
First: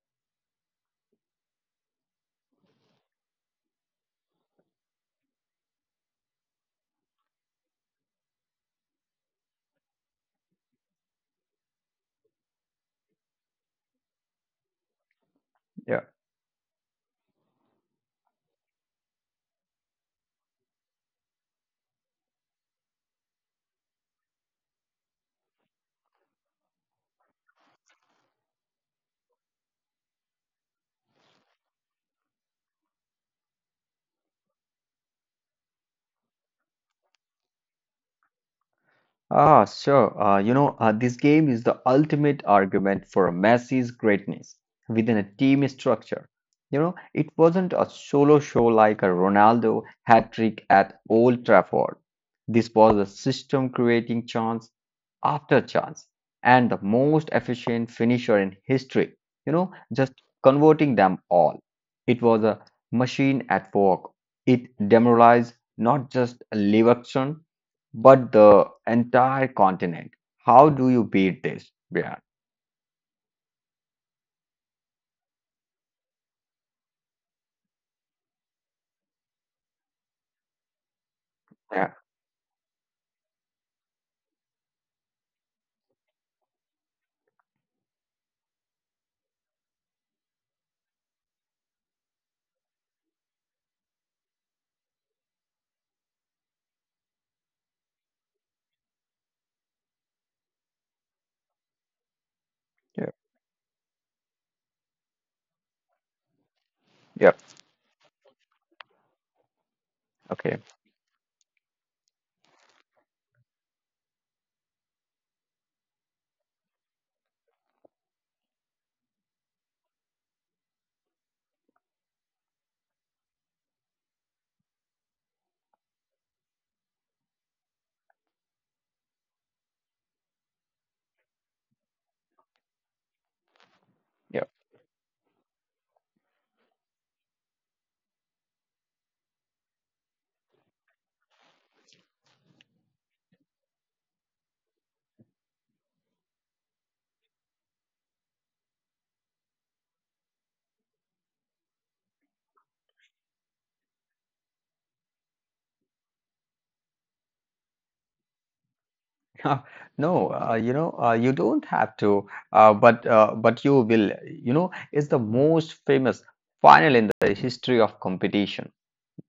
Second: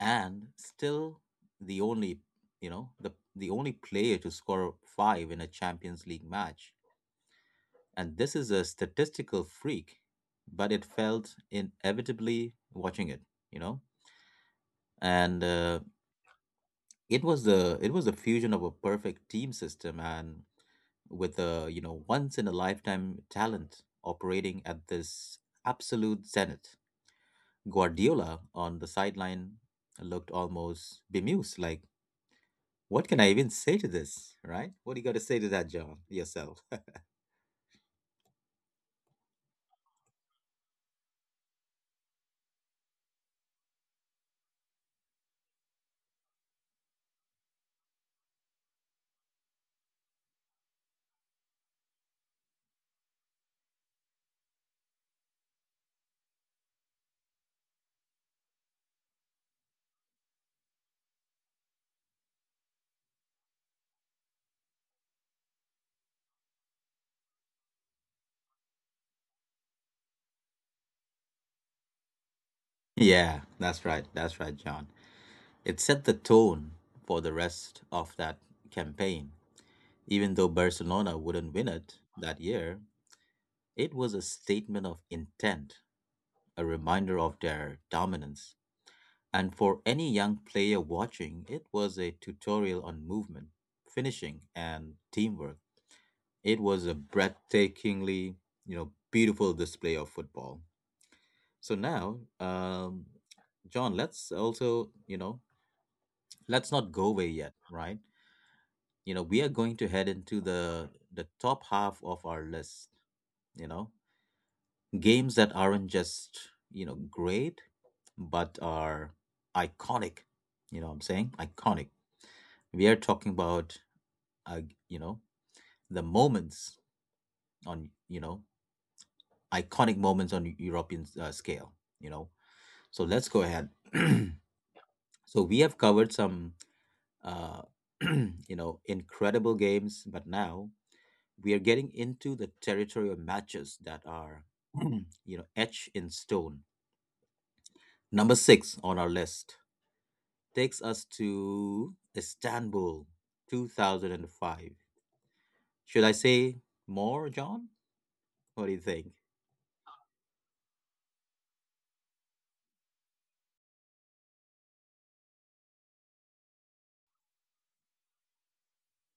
Speaker 1: and still the only, the only player to score 5 in a Champions League match. And this is a statistical freak, but it felt inevitably, watching it, you know and
Speaker 2: Yeah.
Speaker 1: it was a fusion of a perfect team system and with a, once in a lifetime talent operating at this absolute zenith. Guardiola on the sideline looked almost bemused, like, what can I even say to this, right? What do you got to say to that, John, yourself? *laughs*
Speaker 2: Ah, sure. You know, this game is the ultimate argument for Messi's greatness within a team structure. You know, it wasn't a solo show like a Ronaldo hat trick at Old Trafford. This was a system creating chance after chance and the most efficient finisher in history, just converting them all. It was a machine at work. It demoralized not just Leverkusen but the entire continent. How do you beat this? Yeah,
Speaker 1: Yeah, that's right. That's right, John. It set the tone for the rest of that campaign. Even though Barcelona wouldn't win
Speaker 2: yeah,
Speaker 1: it that year, it was a statement of intent, a reminder of their dominance. And for any young player watching, it was a tutorial on movement, finishing, and teamwork. It was a breathtakingly, beautiful display of football. So now,
Speaker 2: yeah,
Speaker 1: John, let's also, you know, let's not go away
Speaker 2: yeah.
Speaker 1: yet, right? We are going to head into
Speaker 2: Okay,
Speaker 1: the top half of our list, you know, games that aren't just, great, but are iconic. You know what I'm saying? Iconic. We are talking about, uh, you know, the on, you know, iconic moments on European scale, you know. So let's go ahead. *clears throat* So we have covered some uh, *clears throat* incredible games. But now we are getting into the territory of matches that are, *clears throat* etched in stone. Number six on our list takes us to Istanbul 2005. Should I say more, John? What do you think?
Speaker 2: yeah. *laughs* No, you don't have to, but you will. You know, it's the most famous final in the history of competition.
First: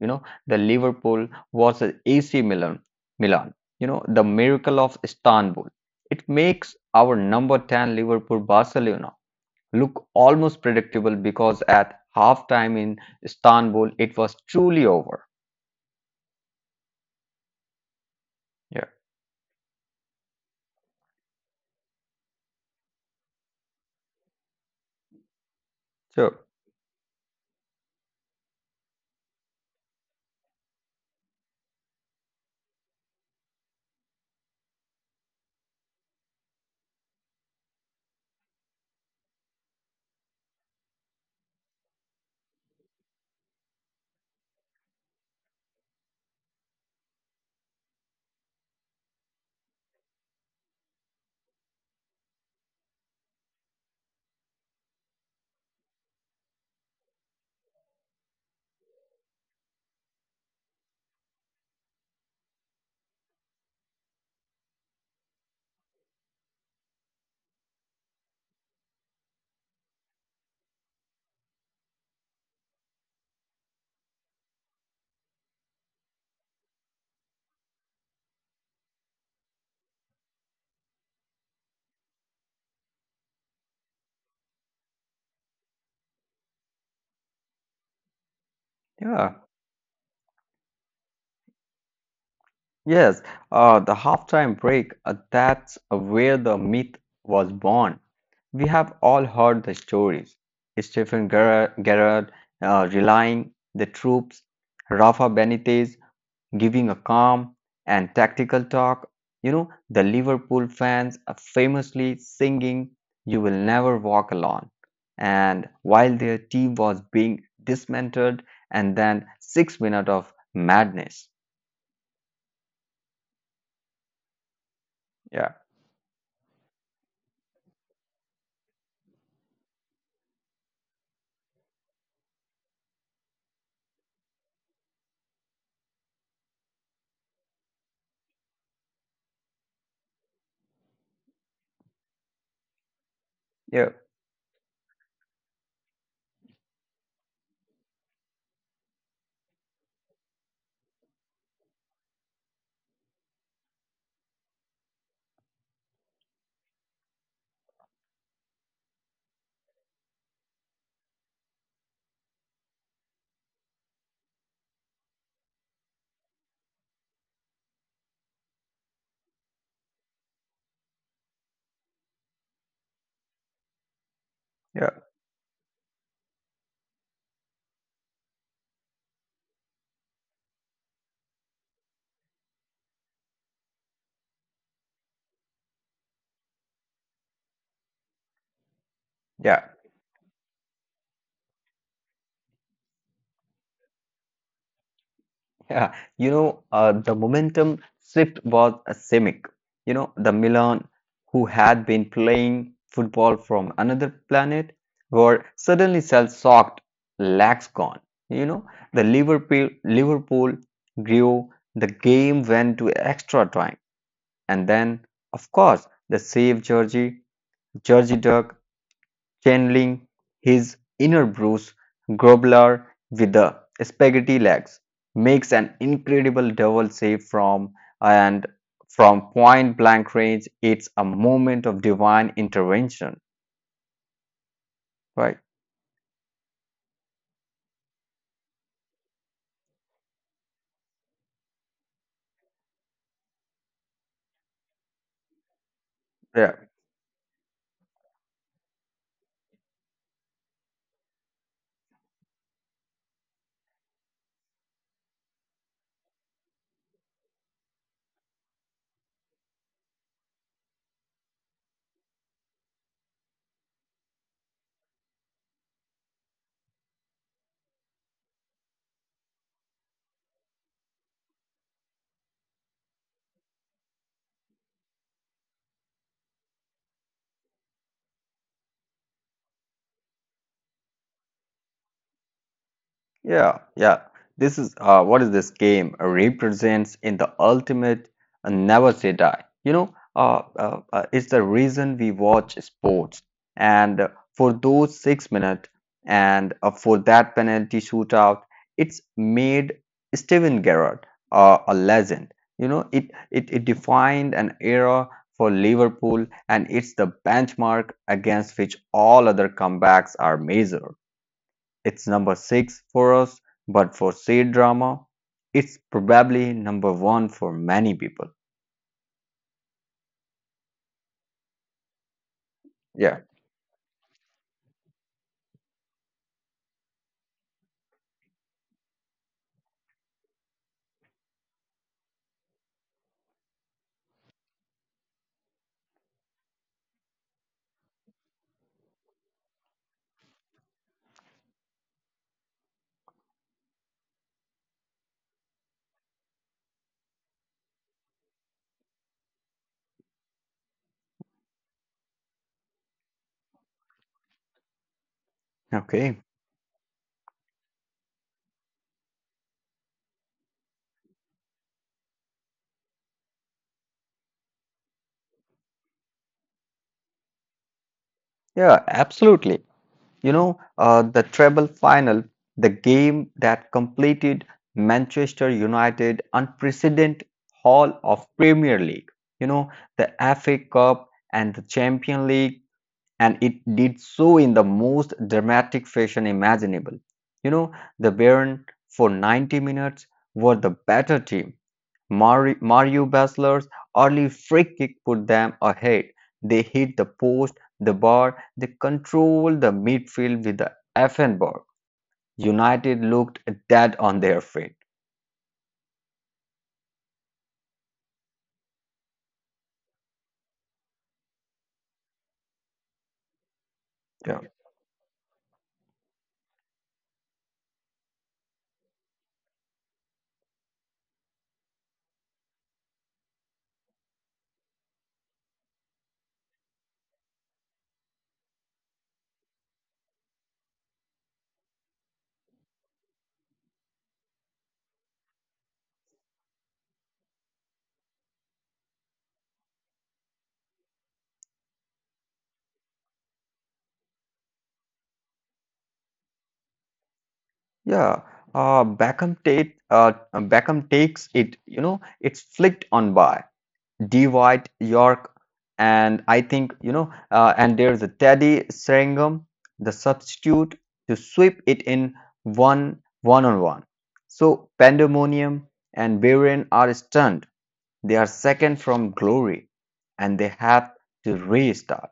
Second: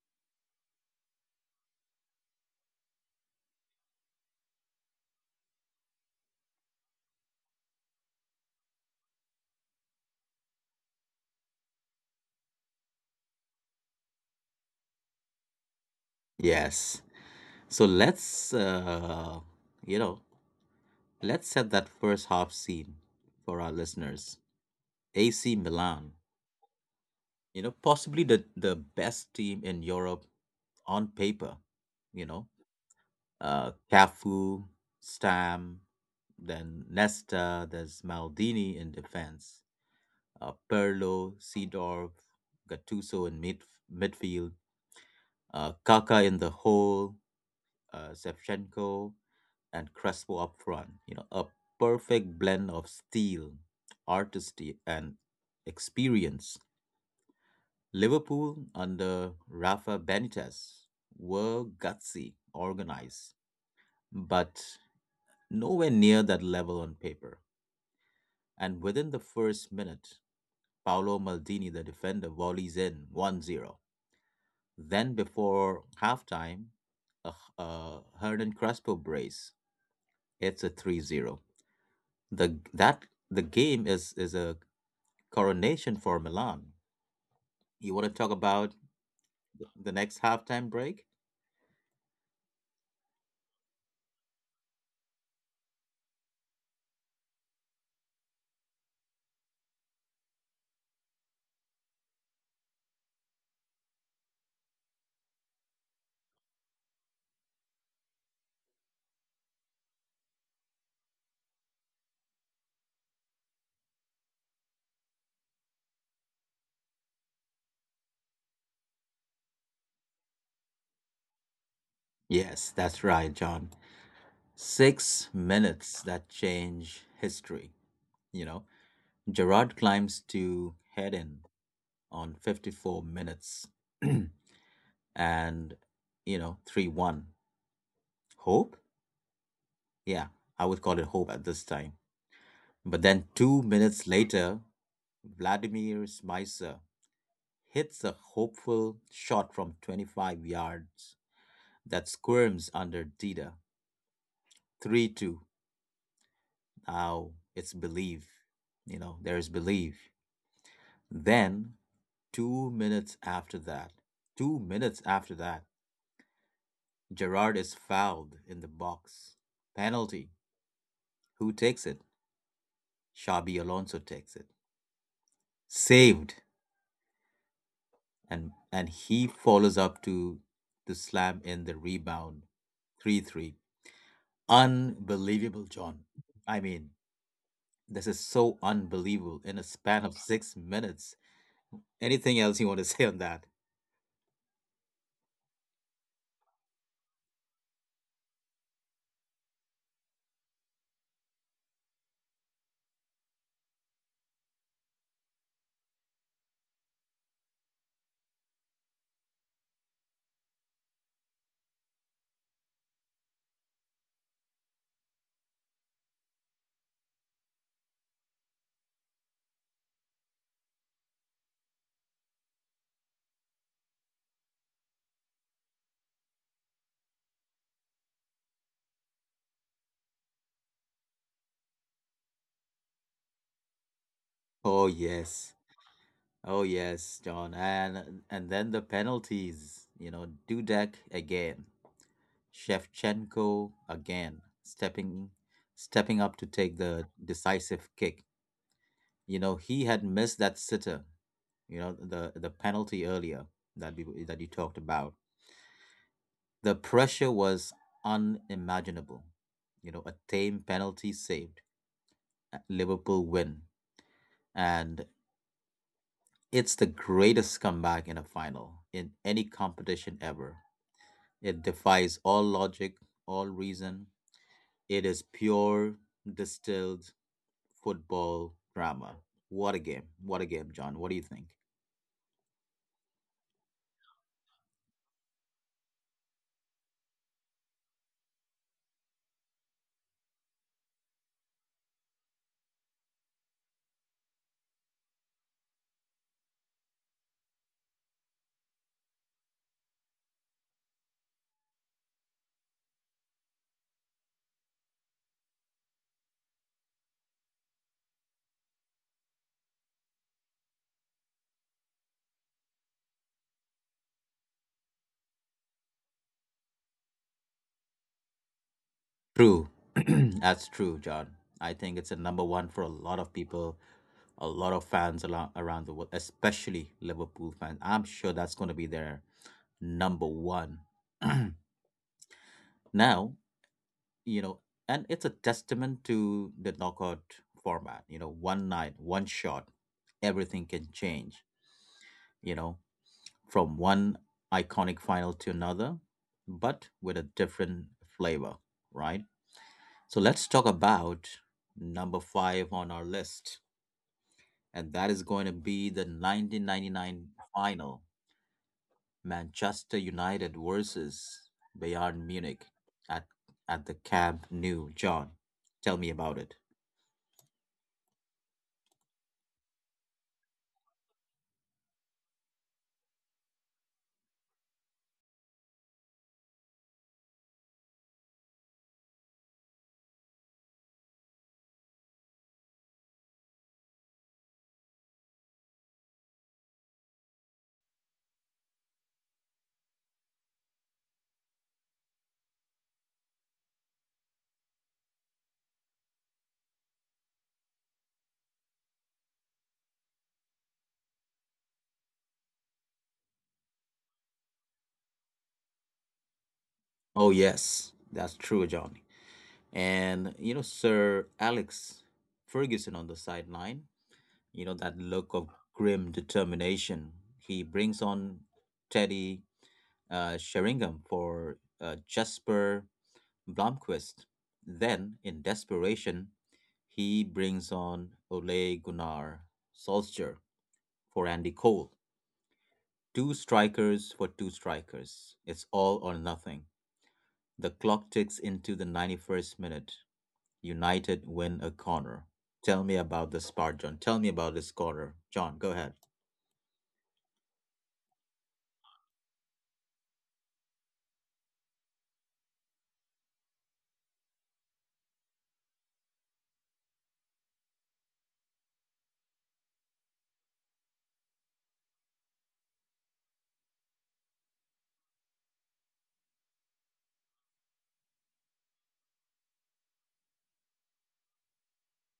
Speaker 2: You know, the Liverpool versus AC Milan. You know, the miracle of Istanbul. It makes our number 10 Liverpool Barcelona look almost predictable because at halftime in Istanbul it was truly over.
Speaker 1: Yes. So
Speaker 2: Yeah.
Speaker 1: you know, let's set that first half scene for our listeners. AC Milan,
Speaker 2: So,
Speaker 1: possibly the best team in Europe on paper. You know, Cafu, Stam, then Nesta. There's Maldini in defense. Perlo, Seedorf, Gattuso in midfield. Kaka in the hole. Shevchenko and Crespo up front. A perfect blend of steel, artistry, and experience. Liverpool under Rafa Benitez were gutsy, organized, but nowhere near that level on paper. And within the first minute, Paolo Maldini, the defender, volleys in 1-0. Then before halftime, a Hernan Crespo brace hits a 3-0. The that the game is a coronation for Milan. You want to talk about
Speaker 2: yeah.
Speaker 1: the next halftime break?
Speaker 2: Yes, the halftime break, that's where the myth was born. We have all heard the stories. Stephen Gerrard relying the troops, Rafa Benitez giving a calm and tactical talk. You know, the Liverpool fans are famously singing, "You will never walk alone." And while their team was being dismantled, and then 6 minutes of madness.
Speaker 1: Yes, that's right, John. Six
Speaker 2: Yeah,
Speaker 1: minutes that change history. You know, Gerard climbs to head in on 54 minutes *clears throat* and, 3-1. Hope? Yeah, I would call it hope at this time. But then two
Speaker 2: yeah,
Speaker 1: minutes later, Vladimir Smicer hits a hopeful shot from 25 yards that squirms under Dida. 3-2. Now it's belief. There is belief. Then 2 minutes after that, 2 minutes after that, Gerard is fouled in the box. Penalty. Who takes it? Shabi Alonso takes it.
Speaker 2: yeah,
Speaker 1: Saved. And he follows up to slam in the rebound. 3-3. Unbelievable, John. I mean, this is so unbelievable in a
Speaker 2: yeah.
Speaker 1: span of 6 minutes. Anything else you want to say on that?
Speaker 2: Yeah, the momentum shift was seismic. You know, the Milan, who had been playing football from another planet, were suddenly shell-shocked. Legs gone. You know, the Liverpool grew. The game went to extra time, and then, of course, the save Georgie Duck channeling his inner Bruce Grobbler with the spaghetti legs, makes an incredible double save from and from point blank range. It's a moment of divine intervention,
Speaker 1: Oh, yes.
Speaker 2: right?
Speaker 1: Oh yes, John, and then the penalties. Dudek again, Shevchenko again, stepping up to
Speaker 2: Yeah.
Speaker 1: take the decisive kick. He had missed that sitter. The penalty earlier that you talked about. The pressure was unimaginable. A tame penalty saved a Liverpool win, and it's the greatest comeback in a final in any competition ever. It defies all logic, all reason. It is pure, distilled football drama. What a game. What a game, John. What do you think?
Speaker 2: Yeah, yeah. This is what is this game represents in the ultimate never say die. You know, it's the reason we watch sports, and for those 6 minutes and for that penalty shootout, it's made Steven Gerrard a legend. You know, it defined an era for Liverpool, and it's the benchmark against which all other comebacks are measured. It's number six for us, but for Say Drama, it's probably number one for many people.
Speaker 1: True. *clears throat* That's true, John. I think it's a number one for a lot of
Speaker 2: Yeah.
Speaker 1: people, a lot of fans around the world, especially Liverpool fans. I'm sure that's going to be their number one. *clears throat* Now, you know, and it's a testament to the knockout format. One night, one shot, everything can change. you know, from one iconic final to another, but with a different flavor, right? So let's talk about number five on our list, and that is going to be the 1999
Speaker 2: Okay.
Speaker 1: final. Manchester United versus Bayern Munich at at the Camp Nou, John. Tell me about it.
Speaker 2: Yeah, absolutely. You know, the treble final, the game that completed Manchester United unprecedented haul of Premier League, you know, the FA Cup and the Champion League and it did so in the most dramatic fashion imaginable. You know, the Bayern for 90 minutes were the better team. Mario Basler's early free kick put them ahead. They hit the post, the bar, they controlled the midfield with the Effenberg. United looked dead on their feet.
Speaker 1: Oh yes, that's true, John. And, Sir Alex Ferguson on the sideline, that
Speaker 2: Yeah,
Speaker 1: look of grim determination. He brings on Teddy, Sheringham for Jasper Blomqvist. Then, in desperation, he brings on Ole Gunnar Solskjaer for Andy Cole. Two strikers for two strikers. It's all or nothing. The clock ticks into the 91st minute. United win a corner. Tell me about this part, John. Tell me about this corner. John, go ahead.
Speaker 2: yeah. Beckham takes it, you know, it's flicked on by. D white York, and I think you know, and there's a Teddy Sheringham, the substitute, to sweep it in one one on one. So Pandemonium and Varian are stunned. They are second from glory, and they have to restart.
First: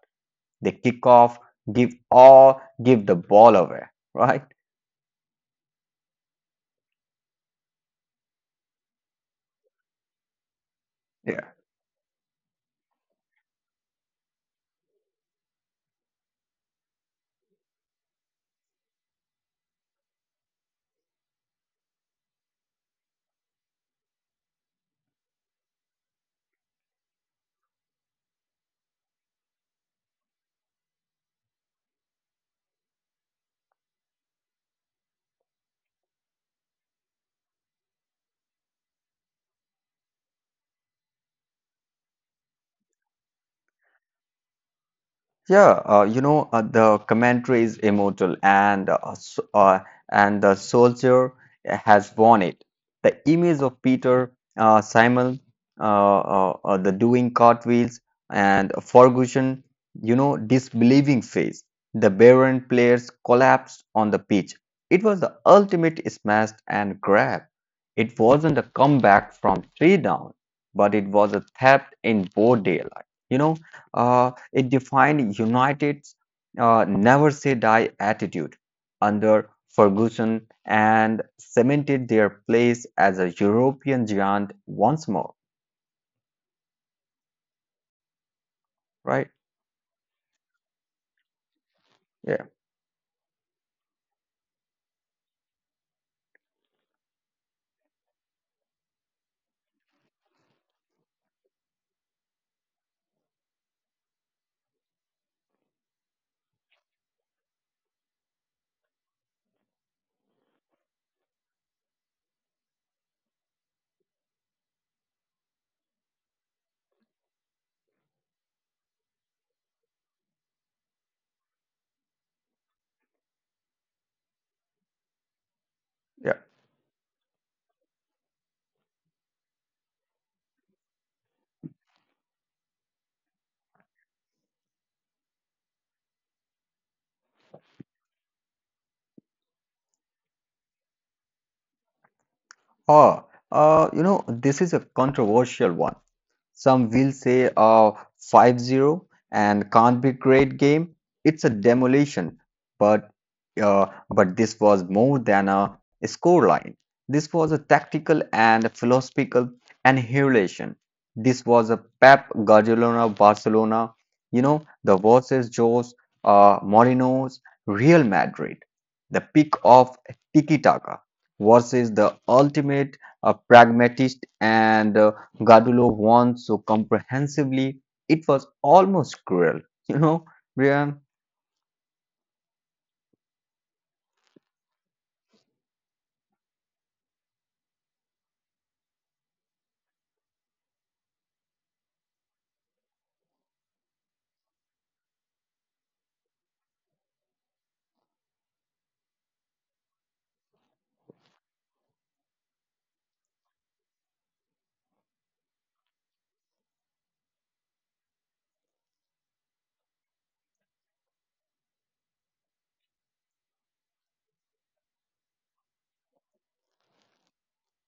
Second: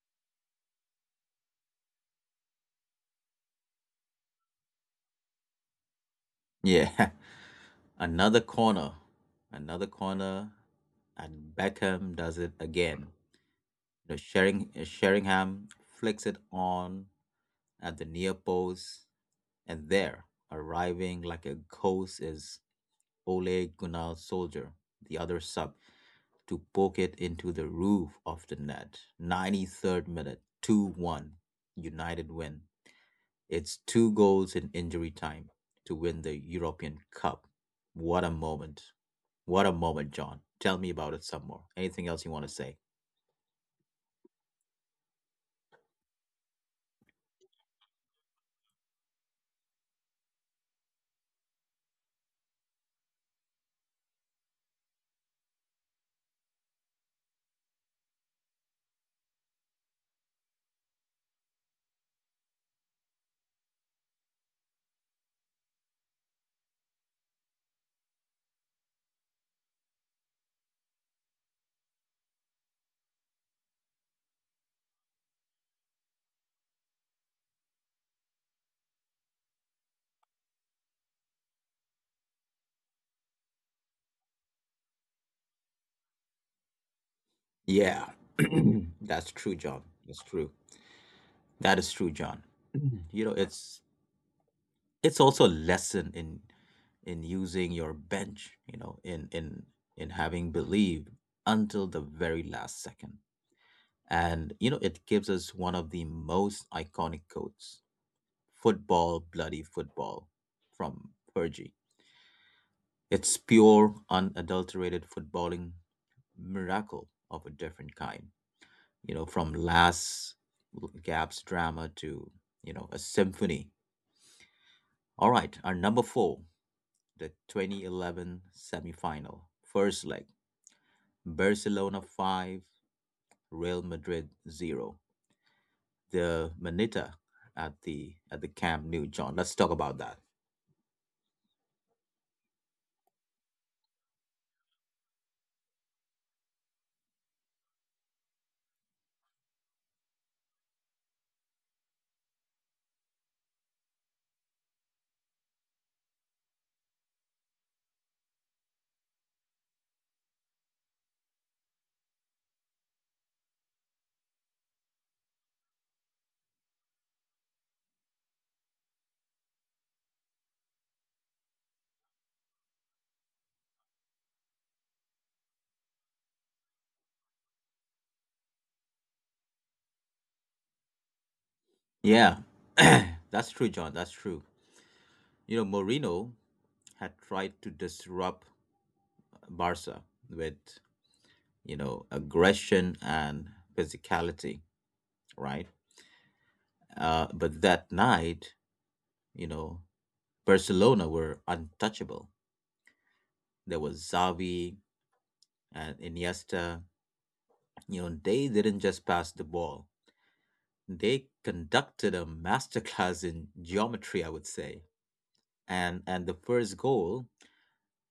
Speaker 2: They kick off, give all, give the ball away, *laughs* right?
Speaker 1: Yeah. Another corner, another corner, and Beckham does it again. Sheringham flicks it on at the near post, and there, arriving like a ghost, is Ole Gunnar Soldier, the other sub, to poke it into the roof of the net. 93rd minute, 2-1, United win. It's two goals in injury time to win the European Cup. What a moment. What a moment, John. Tell me about it some more. Anything else you want to say?
Speaker 2: Yeah, you know, the commentary is immortal, and the soldier has won it. The image of Peter Simon, the doing cartwheels, and Ferguson, you know, disbelieving face. The Baron players collapsed on the pitch. It was the ultimate smash and grab. It wasn't a comeback from three down, but it was a theft in broad daylight. Uh, it defined United's "never say die" attitude under Ferguson and cemented their place as a European giant once more.
Speaker 1: Yeah, *clears throat* that's true, John.
Speaker 2: Right?
Speaker 1: That's true. That is true, John. *clears throat*
Speaker 2: Yeah,
Speaker 1: you know, it's it's also a lesson in using your bench. In having believed until the very last second. And, it gives us one of the most iconic quotes: "Football, bloody football," from Fergie. It's pure, unadulterated footballing miracle of a different kind. From last Gap's drama to, a symphony. All right, our number four:
Speaker 2: yeah.
Speaker 1: the 2011 semifinal, first leg, Barcelona 5, Real Madrid 0. The Manita at the Camp Nou, John. Let's talk about that.
Speaker 2: Oh, you know, this is a controversial one. Some will say a 5-0 and can't be great game. It's a demolition. But but this was more than a scoreline. This was a tactical and philosophical annihilation. This was a Pep Guardiola Barcelona, you know, the versus Jose Mourinho's Real Madrid, the peak of tiki-taka versus the ultimate pragmatist and Gadulo won so comprehensively, it was almost cruel. You know, Brian,
Speaker 1: Yeah, *clears throat* that's true, John. That's true. Mourinho had tried to disrupt Barca with, aggression and physicality, right? But that night, you know, Barcelona were untouchable. There was Xavi and Iniesta. They didn't just pass the ball. They conducted a masterclass in geometry, I would say. And the first goal,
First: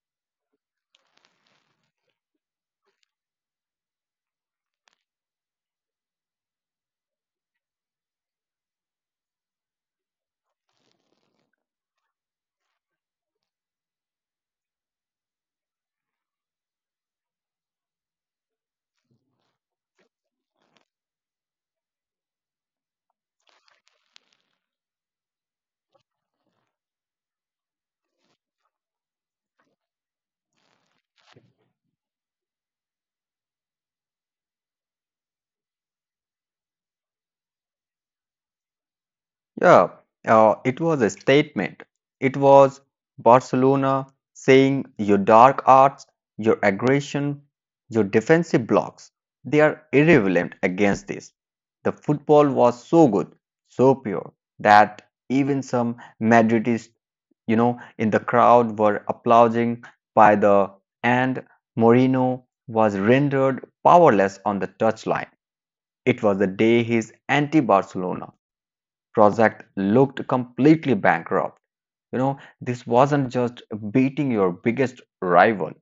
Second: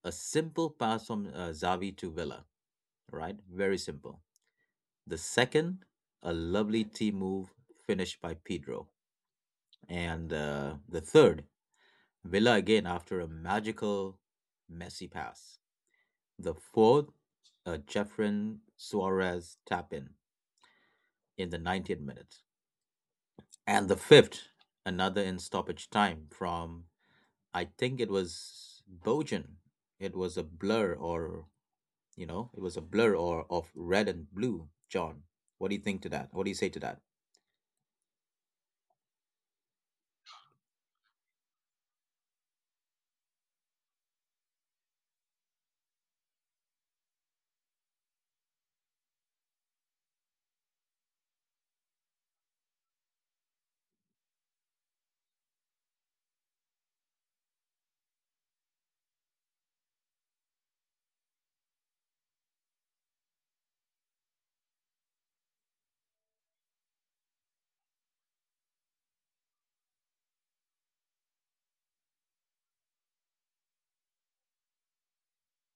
Speaker 1: a simple pass from Xavi to Villa, right? Very simple. The second, a lovely T move finished by Pedro. And the third, Villa again after a magical Messi pass. The fourth, a Jeffrey Suarez tap in the 90th minute. And the fifth, another in stoppage time from, I think it was Bojan. It was a blur or, it was a blur or of red and blue. John, what do you think to that? What do you say to that?
Speaker 2: yeah, it was a statement. It was Barcelona saying your dark arts, your aggression, your defensive blocks, they are irrelevant against this. The football was so good, so pure, that even some Madridistas you know, in the crowd were applauding by the and Moreno was rendered powerless on the touchline. It was the day his anti-Barcelona project looked completely bankrupt. You know, this wasn't just beating your biggest rival;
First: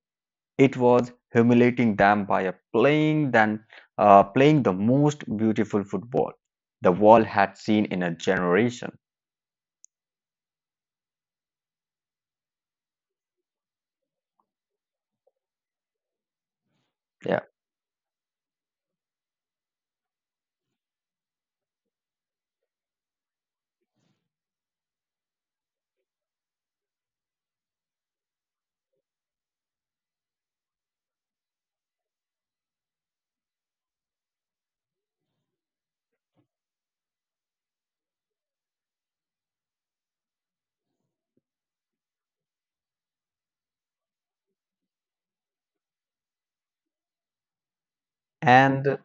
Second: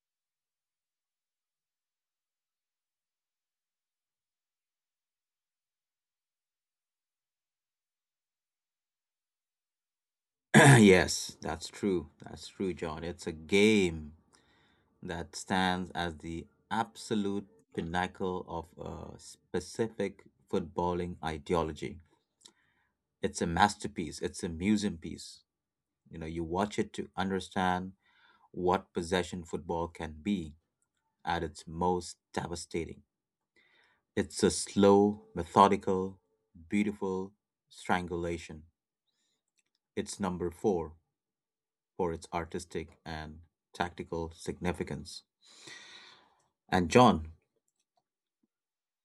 Speaker 2: it was humiliating them by playing than playing the most beautiful football the world had seen in a generation.
Speaker 1: *clears throat* Yes, that's true. That's true, John. It's a game that stands as the
Speaker 2: Yeah,
Speaker 1: absolute pinnacle of a specific footballing ideology. It's a masterpiece, it's a museum piece. You know, you watch it to understand what possession football can be at its most devastating. It's a slow, methodical, beautiful strangulation. It's number four for its artistic and tactical significance. And John,
Speaker 2: and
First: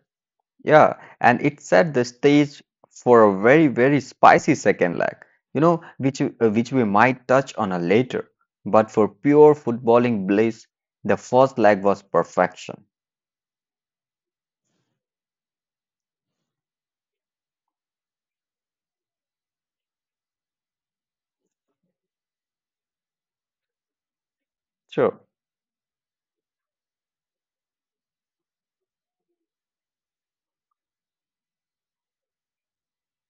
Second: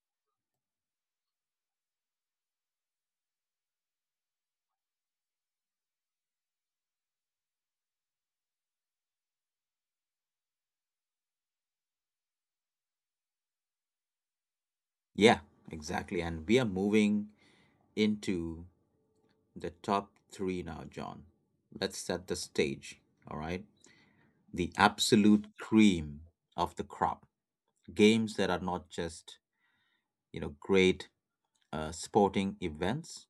Speaker 2: Yeah, and it set the stage for a very, very spicy second leg, you know, which we might touch on a later. But for pure footballing bliss, the first leg was perfection.
Speaker 1: yeah, exactly. And we are moving into the top three now, John. Let's set the stage, all right? The
Speaker 2: Sure.
Speaker 1: absolute cream of the crop. Games that are not just, you know, great sporting events,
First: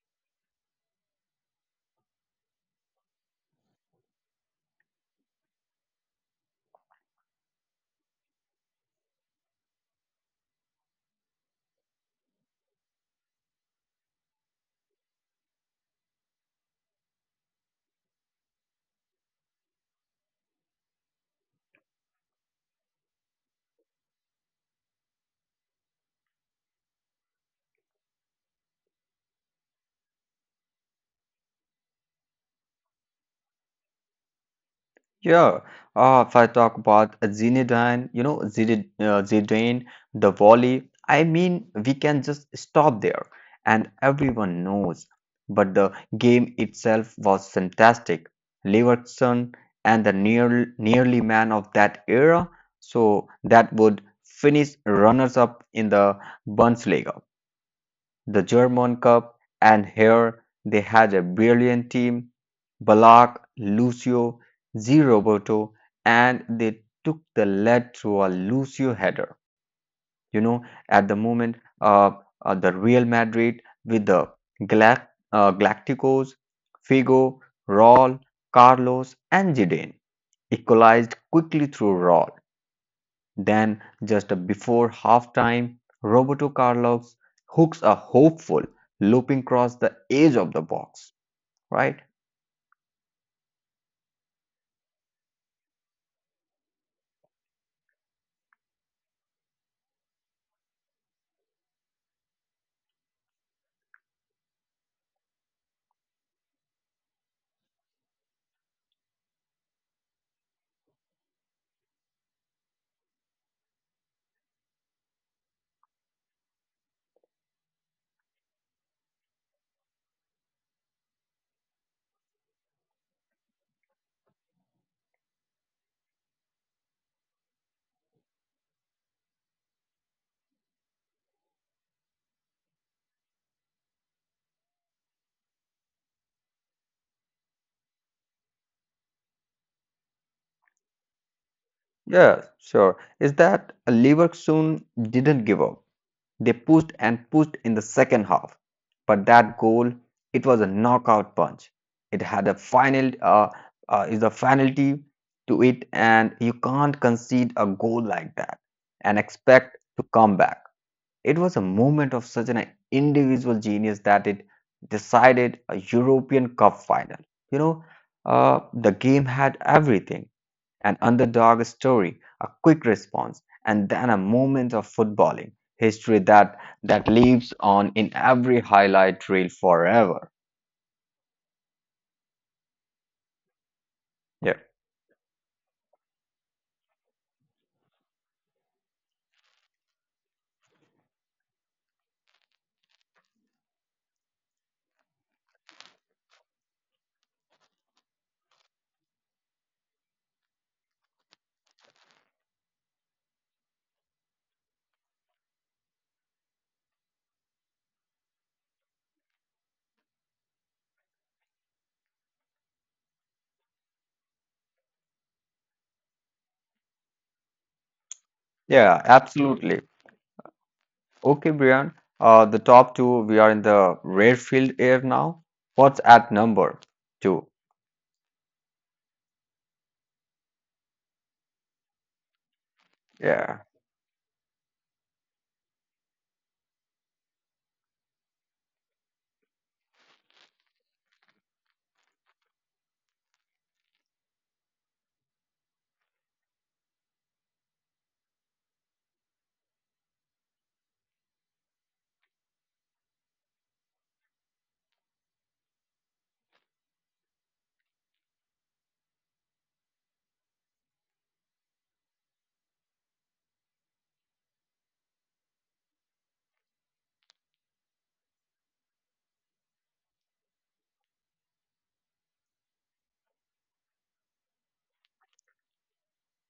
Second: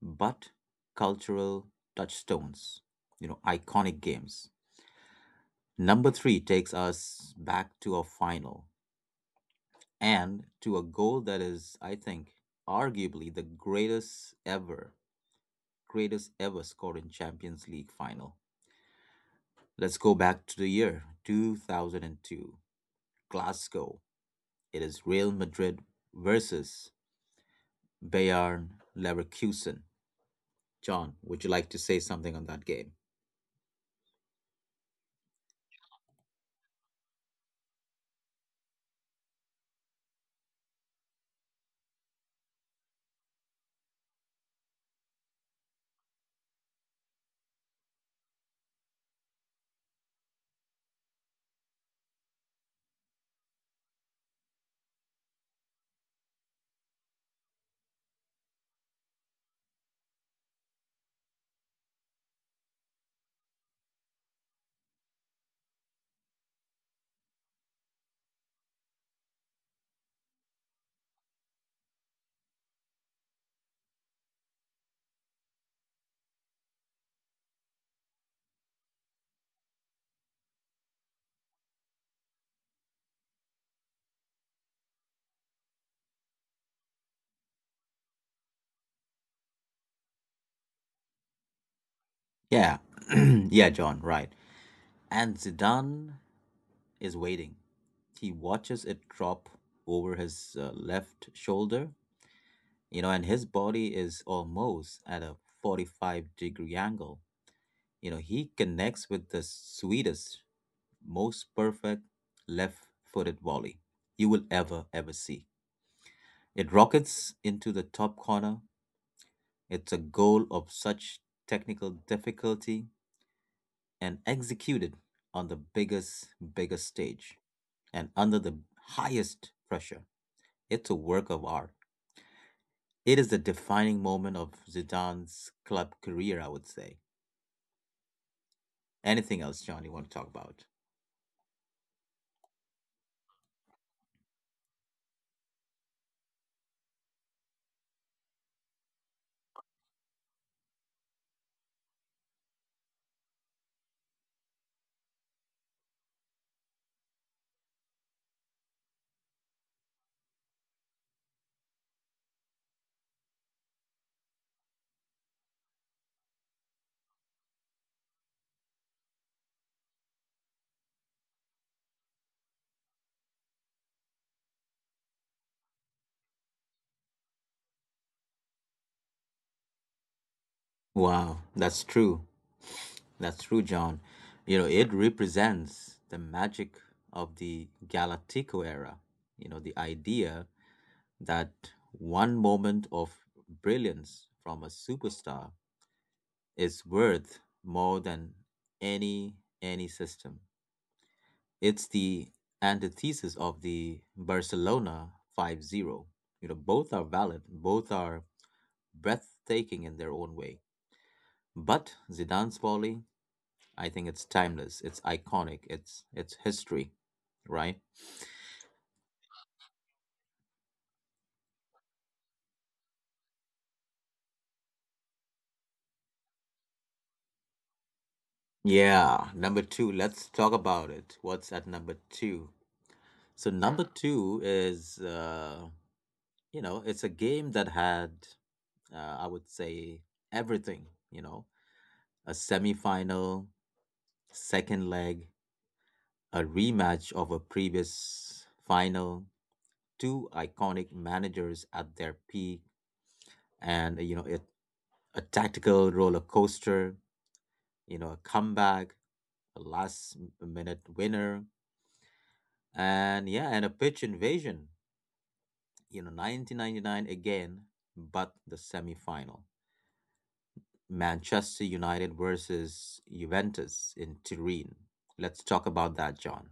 Speaker 1: but cultural touchstones, you know, iconic games. Number three takes us back to a final and to a goal that is, I think, arguably the greatest ever scored in Champions League final. Let's go back to the year 2002, Glasgow. It is Real Madrid versus Bayern Leverkusen. John, would you like to say something on that game?
Speaker 2: Yeah, if I talk about Zinedine, you know, Zidane, the volley, I mean, we can just stop there and everyone knows. But the game itself was fantastic. Leverkusen and the nearly man of that era, so that would finish runners up in the Bundesliga the German Cup, and here they had a brilliant team Balak, Lucio, Di Roberto, and they took the lead through a Lucio header. You know, at the moment, the Real Madrid with the Galacticos, Figo, Raul, Carlos, and Zidane equalized quickly through Raul. Then, just before halftime, Roberto Carlos hooks a hopeful looping cross the edge of the box. Right?
Speaker 1: Yeah. *clears throat* Yeah, John, right. And Zidane is waiting. He watches it drop over his left shoulder, you know, and his body is almost at a 45-degree angle. You know, he connects with the sweetest most perfect left footed volley you will ever see. It rockets into the top corner. It's a goal of such technical difficulty and executed on the biggest stage and under the highest pressure. It's a work of art. It is the defining moment of Zidane's club career, I would say. Anything else, John, you want to talk about?
Speaker 2: Yeah, sure. Is that Leverkusen didn't give up. They pushed and pushed in the second half. But that goal, it was a knockout punch. It had a final is a penalty to it, and you can't concede a goal like that and expect to come back. It was a moment of such an individual genius that it decided a European Cup final. You know, the game had everything an underdog story, a quick response, and then a moment of footballing history that lives on in every highlight reel forever.
Speaker 1: Wow, that's true. That's true, John. You
Speaker 2: Yeah,
Speaker 1: know, it represents the magic of the Galactico era. You know, the idea that one moment of brilliance from a superstar is worth more than any any system. It's the antithesis of the Barcelona 5-0. You know, both are valid, both are breathtaking in their own way. But Zidane's volley, I think it's timeless. It's iconic. It's history, right?
Speaker 2: yeah, absolutely. Okay, Brian, the top two, we are in the rare field here now. What's at number two?
Speaker 1: Yeah, number two. Let's talk about it. What's at number two? So
Speaker 2: Yeah.
Speaker 1: number two is you know, it's a game that had I would say everything. You know, a semi-final, second leg, a rematch of a previous final, two iconic managers at their peak, and you know it a tactical roller coaster. You know, a comeback a last minute winner, and yeah, and a pitch invasion. You know, 1999 again, but the semifinal. Manchester United versus Juventus in Turin. Let's talk about that, John.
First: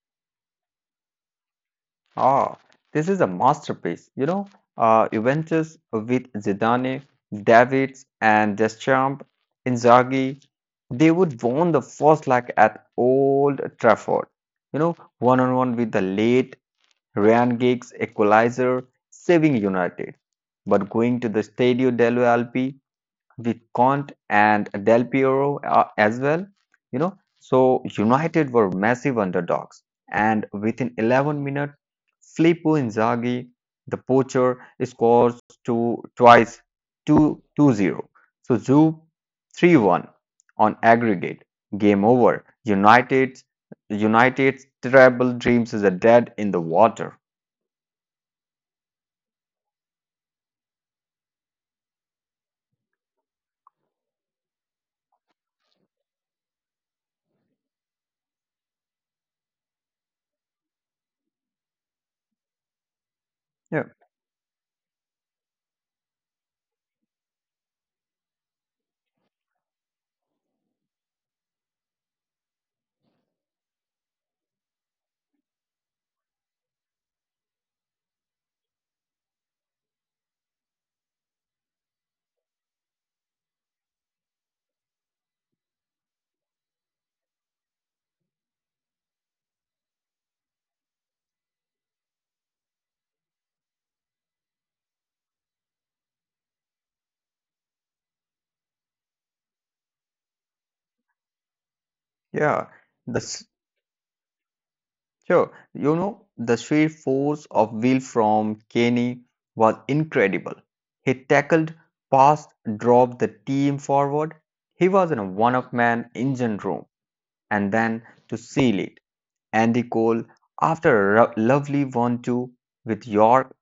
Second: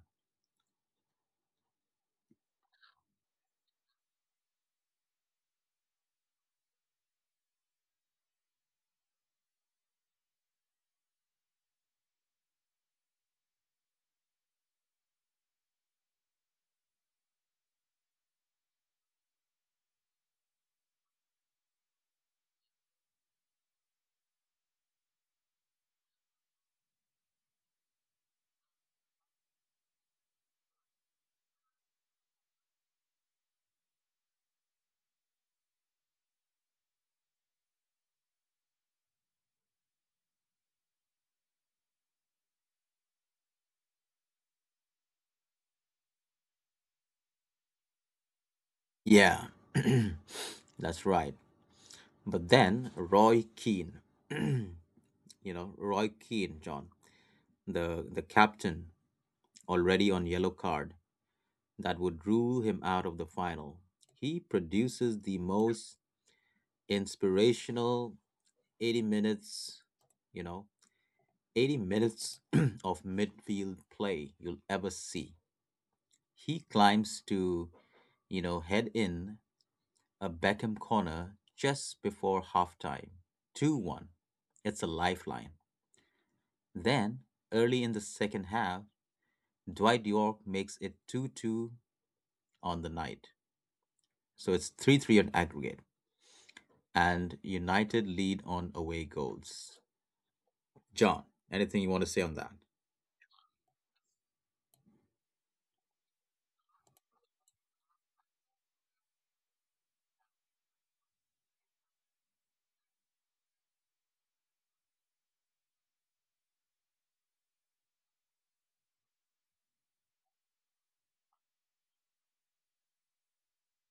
Speaker 2: Ah, this is a masterpiece. You know, Juventus with Zidane, Davids, and Deschamps, Inzaghi, they would won the first leg at Old Trafford. You know, one on one with the late Ryan Giggs equalizer, saving United. But going to the Stadio dello Alpi with Vicomte and Del Piero as well, you know. So United were massive underdogs, and within 11 minutes, Filippo Inzaghi, the poacher, scores two twice, two two zero. So Zoub 3-1 on aggregate. Game over. United's treble dreams is a dead in
Speaker 1: Yeah,
Speaker 2: the water.
Speaker 1: *clears throat* that's right. But then Roy Keane, *clears throat* you know, Roy Keane, John, the captain, already on yellow card, that would rule him out of the final. He produces the
Speaker 2: Yeah,
Speaker 1: most inspirational 80 minutes, you know, 80 minutes *clears throat* of midfield play you'll ever see. He climbs to, you know, head in a Beckham corner just before halftime, 2-1. It's a lifeline. Then, early in the second half, Dwight York makes it 2-2 on the night. So it's 3-3 on aggregate. And United lead on away goals. John, anything you want to say on that?
Speaker 2: yeah. The, Sure, you know, the sheer force of will from Kenny was incredible. He tackled, passed, dropped the team forward. He was in a one of man engine room. And then to seal it, Andy Cole, after a lovely one-two with York,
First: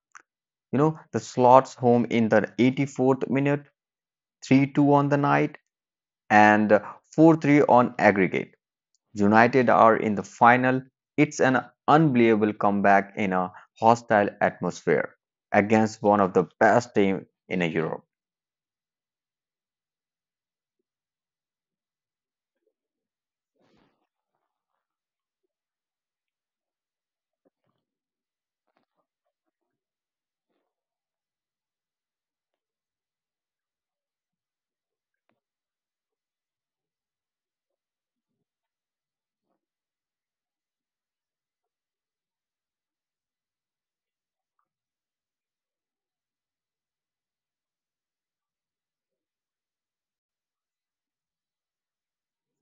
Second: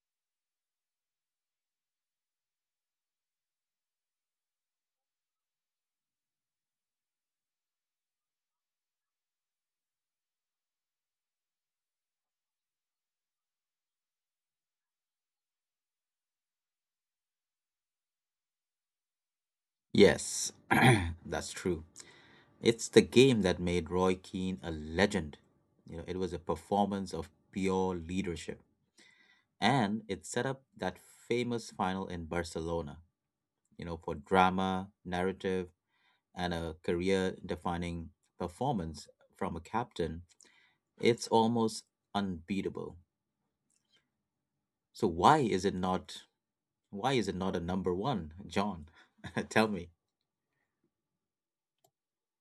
Speaker 2: you know, the slots home in the 84th minute, 3-2 on the night, and 4-3 on aggregate. United are in the final. It's an unbelievable comeback in a hostile atmosphere against one of the best teams in Europe.
Speaker 1: Yes, *clears throat* that's true. It's the game that made Roy Keane a legend. You know, it was a performance of pure leadership. And it set up that famous final in Barcelona, you know, for drama, narrative, and a career defining performance from a captain. It's almost unbeatable. So why is it not why is it not a number one, John? *laughs* Tell me.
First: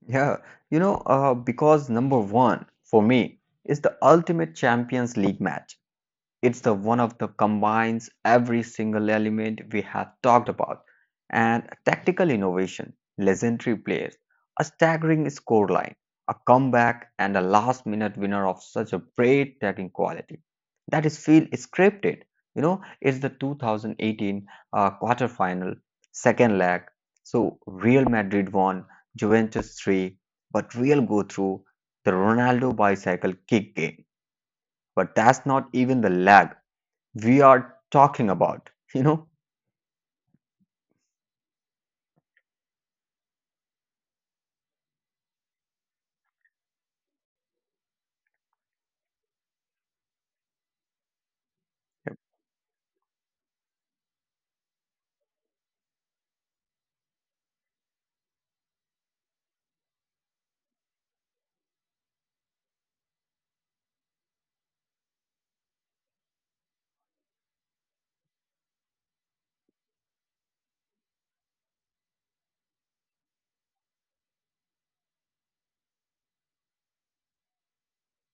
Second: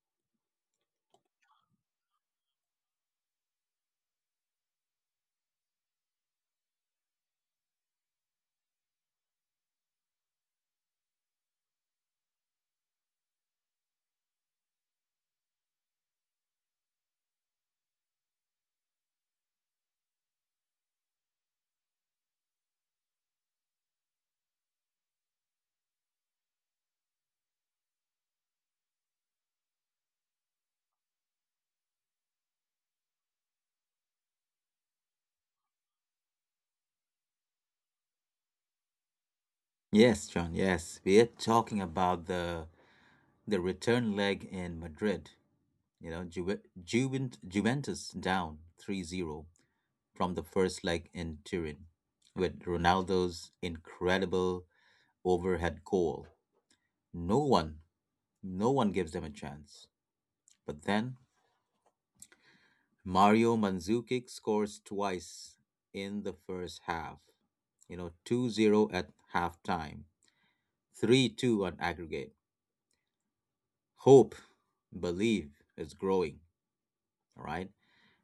Speaker 2: Yeah, because number one for me is the ultimate Champions League match. It's the one of the combines every single element we have talked about and tactical innovation, legendary players, a staggering scoreline, a comeback, and a last minute winner of such a great tagging quality. That is feel scripted. You know, it's the 2018 quarterfinal, second leg. So Real Madrid won, Juventus 3, but Real go through the Ronaldo bicycle kick game. But that's not even the leg we are talking about, you know?
Speaker 1: Yes, John, yes. We're talking about the return leg in Madrid. You know, Juventus down 3-0 from the first leg in Turin
Speaker 2: Yep,
Speaker 1: with Ronaldo's incredible overhead goal. No one, no one gives them a chance. But then Mario Mandzukic scores twice in the first half. You know, 2-0 0 at halftime, 3-2 on aggregate. Hope, believe is growing, all right?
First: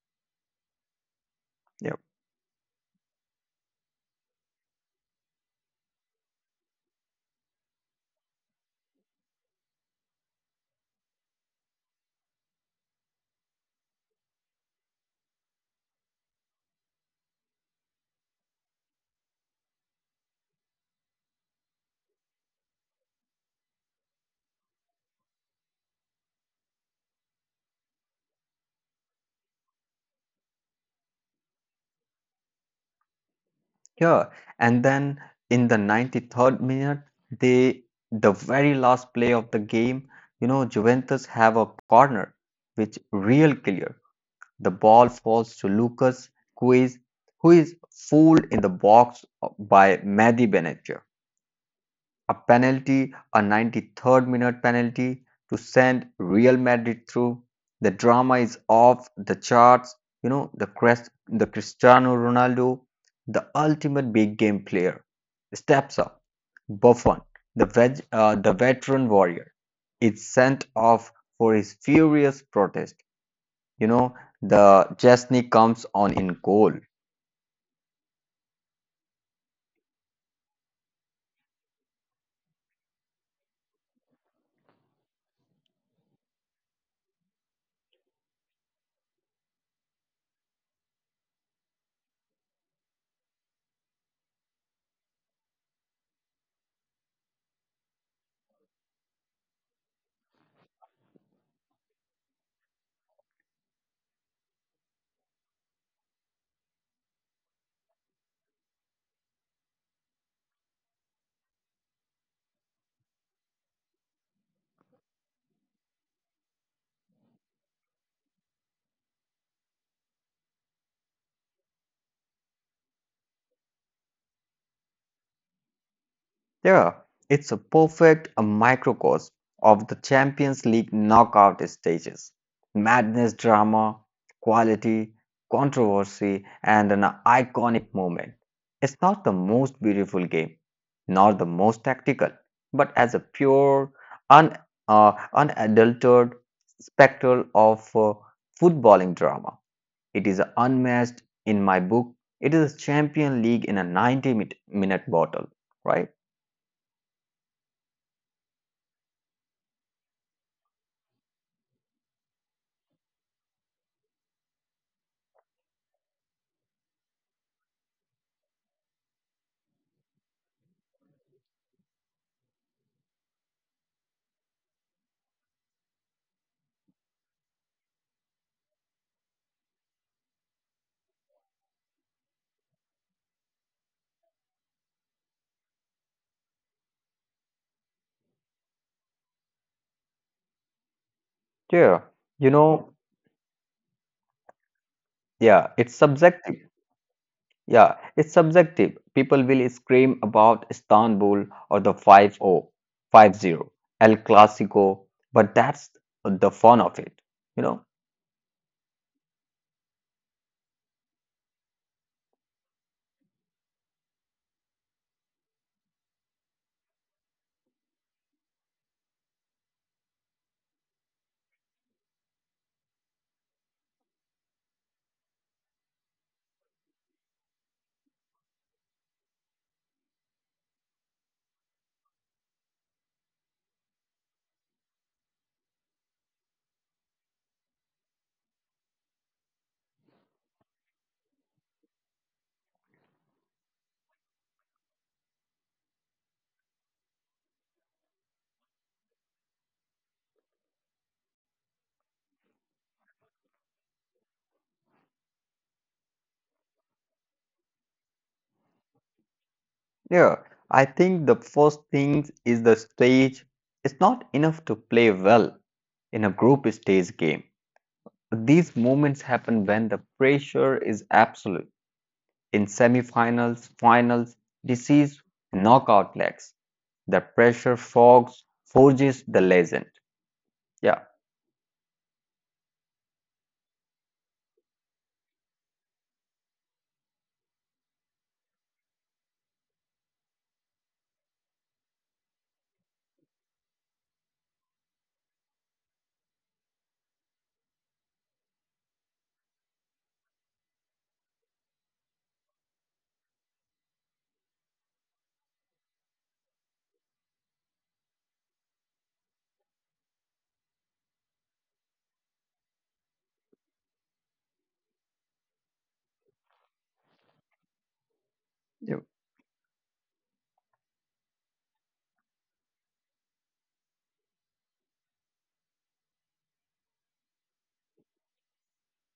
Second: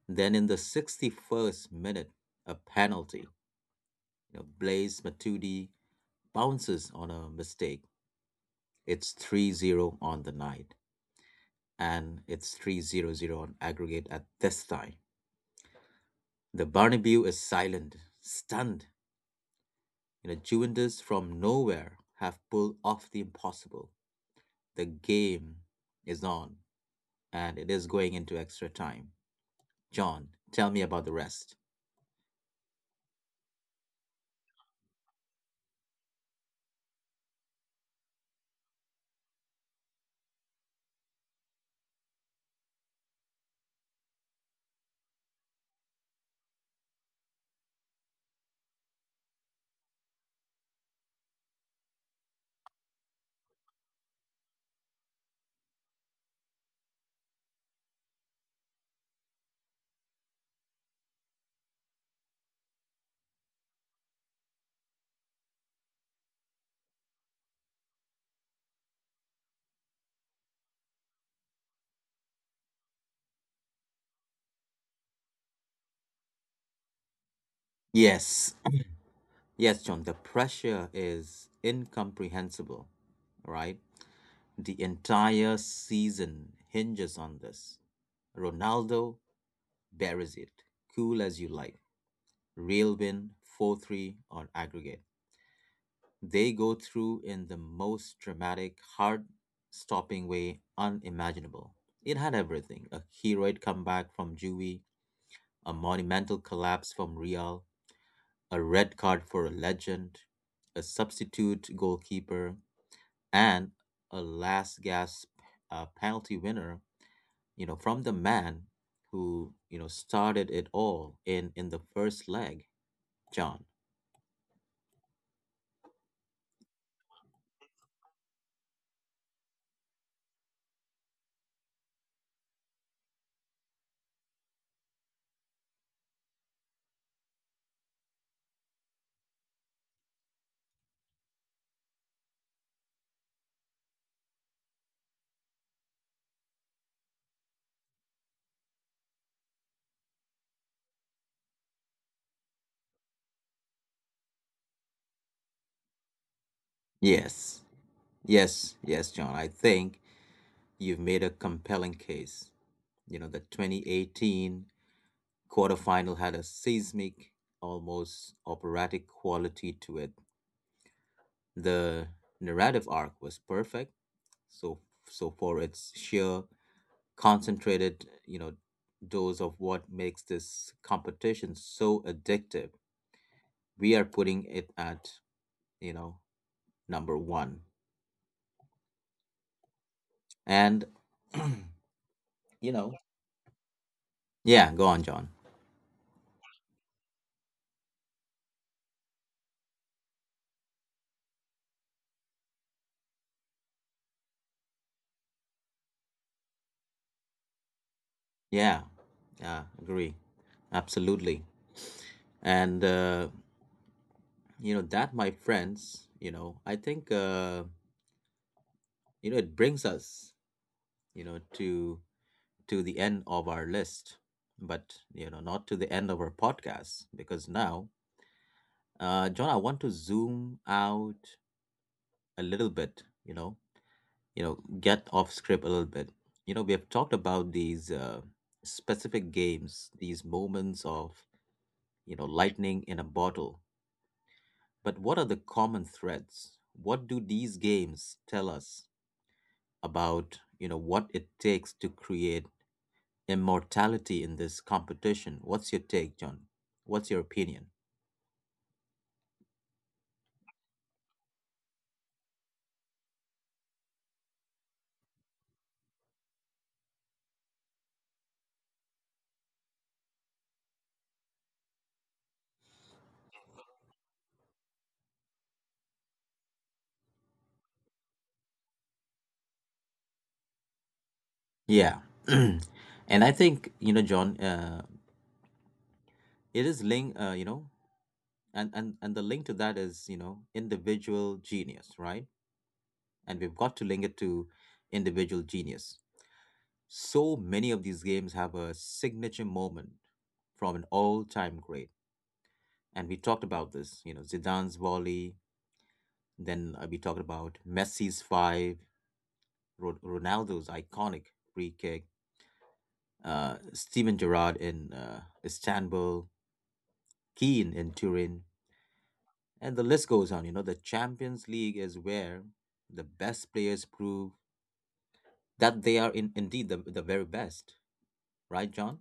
Speaker 1: Then in the 61st
Speaker 2: yep.
Speaker 1: minute, a penalty. You know, Blaise Matuidi bounces on a mistake. It's 3-0 on the night, and it's 3-0-0 on aggregate at this time. The Barnaby is silent, stunned. You know, Juventus from nowhere have pulled off the impossible. The game is on, and it is going into extra time. John, tell me about the rest.
Speaker 2: Yeah. And then in the 93rd minute, they the very last play of the game, you know, Juventus have a corner which real clear. The ball falls to Lucas Quiz, who is fooled in the box by Mehdi Benatia. A penalty, a 93rd-minute penalty, to send Real Madrid through. The drama is off the charts. You know, the Cristiano Ronaldo, the ultimate big game player, steps up. Buffon, the veteran warrior, is sent off for his furious protest. You know, the Chesney comes on in goal.
Speaker 1: Yes. Yes, John, the pressure is incomprehensible, right? The entire season hinges on this. Ronaldo there is it, cool as you like, rail bin, 4-3, or aggregate. They go through in the most dramatic, heart stopping way unimaginable. It had everything a heroic comeback from Juvie, a monumental collapse from Real, a red card for a legend, a substitute goalkeeper, and a last gasp penalty winner, you know, from the man who, you know, started it all in the first leg. John.
Speaker 2: Yeah, it's a perfect a microcosm of the Champions League knockout stages. Madness, drama, quality, controversy, and an iconic moment. It's not the most beautiful game, nor the most tactical, but as a pure, un, unadulterated spectacle of footballing drama. It is unmatched in my book. It is a Champion League in a 90 minute bottle, right?
Speaker 1: Yes. Yes, John. I think you've made a compelling case. You know, the 2018 quarterfinal had a seismic, almost operatic quality to it. The narrative arc was perfect. So, so, for its sheer concentrated, you know, dose of what makes this competition so addictive, we are putting it at, you know, number one. And,
Speaker 2: Yeah, you
Speaker 1: *clears throat*
Speaker 2: know,
Speaker 1: you know, yeah, go on, John.
Speaker 2: yeah, it's subjective. Yeah, it's subjective. People will scream about Istanbul or the 5-0, 5-0, El Clasico, but that's the fun of it, you know?
Speaker 1: Yeah, yeah, agree. Absolutely. And, you know, that, my friends, you know, I think, you know, it brings us, you know, to the end of our list, but, you know, not to the end of our podcast, because now, John, I want to zoom out a little bit, you know, get off script a little bit. You know, we have talked about these specific games, these moments of, you know, lightning in a bottle. But what are the common threads? What do these games tell us about, you know, what it takes to create immortality in this competition? What's your take, John? What's your opinion?
Speaker 2: Yeah, I think the first thing is the stage. It's not enough to play well in a group stage game. These moments happen when the pressure is absolute in semifinals, finals, disease, knockout legs. The pressure fogs forges the legend. Yeah.
Speaker 1: Yeah. *clears throat* And I think, you know, John, it is linked, you know, and the link to that is, you know, individual genius, right? And we've got to link it to individual genius. So many of these games have a signature moment from an all time great and we talked about this. You know, Zidane's volley. Then we talked about Messi's five, Ronaldo's iconic free kick, Steven Gerrard in Istanbul, Keane in Turin,
Speaker 2: Yeah,
Speaker 1: and the list goes on. You know, the Champions League is where the best players prove that they are indeed the very best, right, John?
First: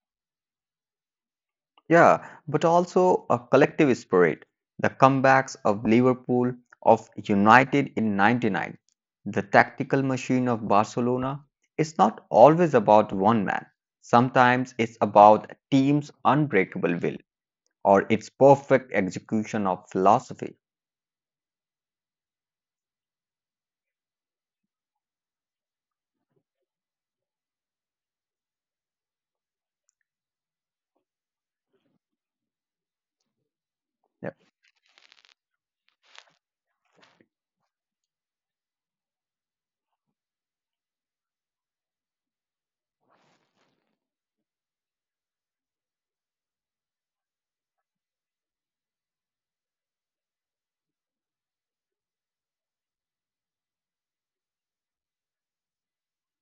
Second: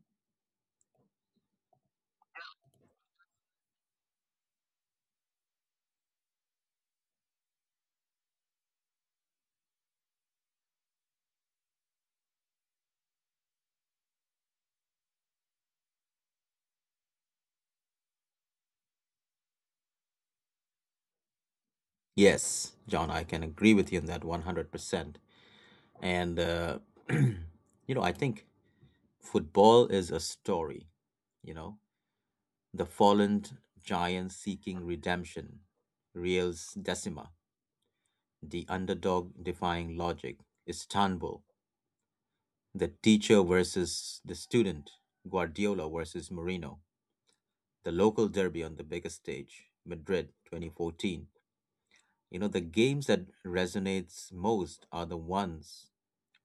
Speaker 2: yeah, but also a collective spirit. The comebacks of Liverpool, of United in 99, the tactical machine of Barcelona is not always about one man. Sometimes it's about a team's unbreakable will or its perfect execution of philosophy.
Speaker 1: Yes, John, I can agree with you on that 100%. And, *clears throat* you know, I think football is a story, you know? The fallen giant seeking redemption, Reels Decima, the underdog defying logic, Istanbul, the teacher versus the student, Guardiola versus Mourinho, the local derby on the biggest stage, Madrid 2014. You know, the games that resonates most are the ones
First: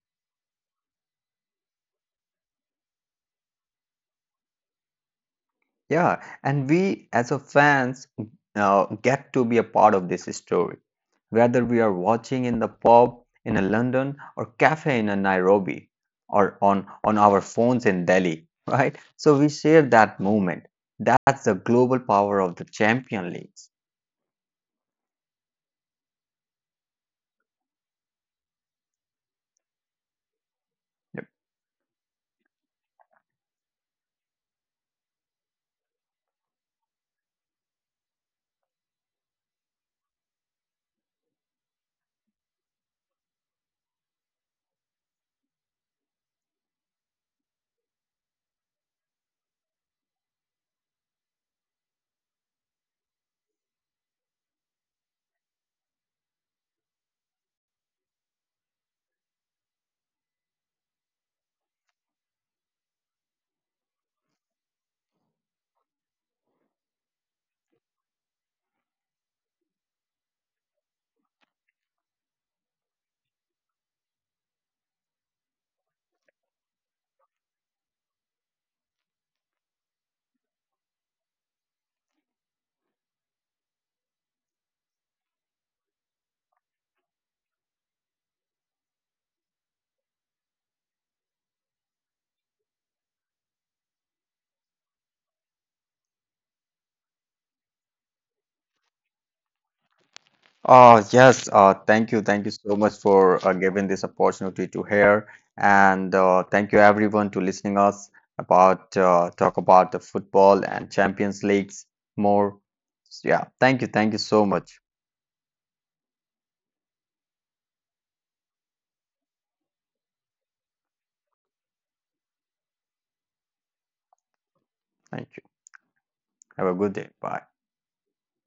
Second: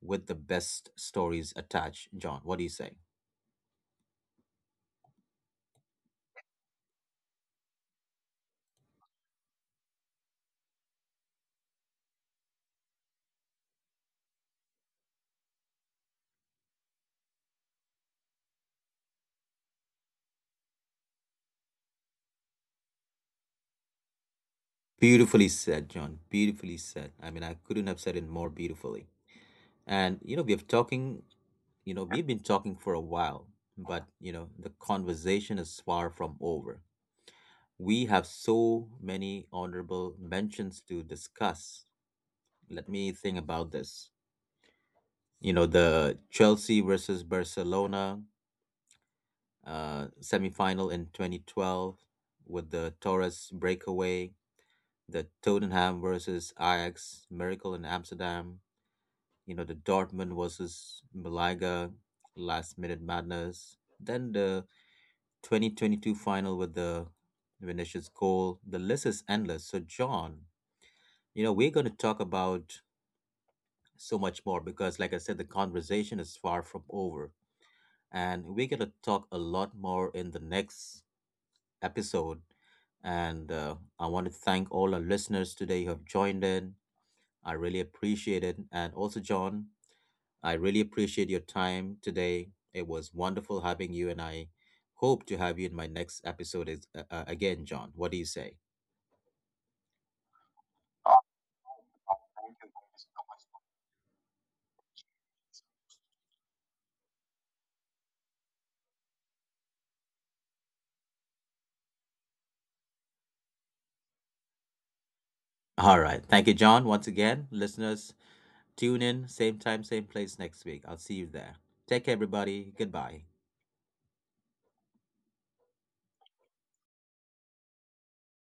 Speaker 1: with the best stories attached, John. What do you say?
Speaker 2: Yeah, and we as a fans get to be a part of this story, whether we are watching in the pub in a London or cafe in a Nairobi or on our phones in Delhi, *laughs* right? So we share that moment. That's the global power of the Champion Leagues.
Speaker 1: Beautifully said, John. Beautifully said. I mean, I couldn't have said it more beautifully. And you know, we've talking, you know, we've been talking for a while, but you know, the conversation is far from over. We have so many honorable mentions to discuss. Let me think about this. You know, the Chelsea versus Barcelona semifinal in 2012 with the Torres breakaway, the Tottenham versus Ajax miracle in Amsterdam, you know the Dortmund versus Malaga last minute madness, then the 2022 final with the Vinicius goal. The list is endless. So John, you know we're going to talk about so much more because like I said the conversation is far from over and we're going to talk a lot more in the next episode and I want to thank all our listeners today who have joined in. I really appreciate it. And also, John, I really appreciate your time today. It was wonderful having you, and I hope to have you in my next episode is, again, John. What do you say?
Speaker 2: Yes, thank you. Thank you so much for giving this opportunity to hear. And thank you everyone to listening us about talk about the football and Champions Leagues more. Yeah, thank you. Thank you so much.
Speaker 1: All right. Thank you, John. Once again, listeners, tune in, same time, same place next week. I'll see you there. Take care, everybody. Goodbye.
Speaker 2: Thank you. Have a good day. Bye.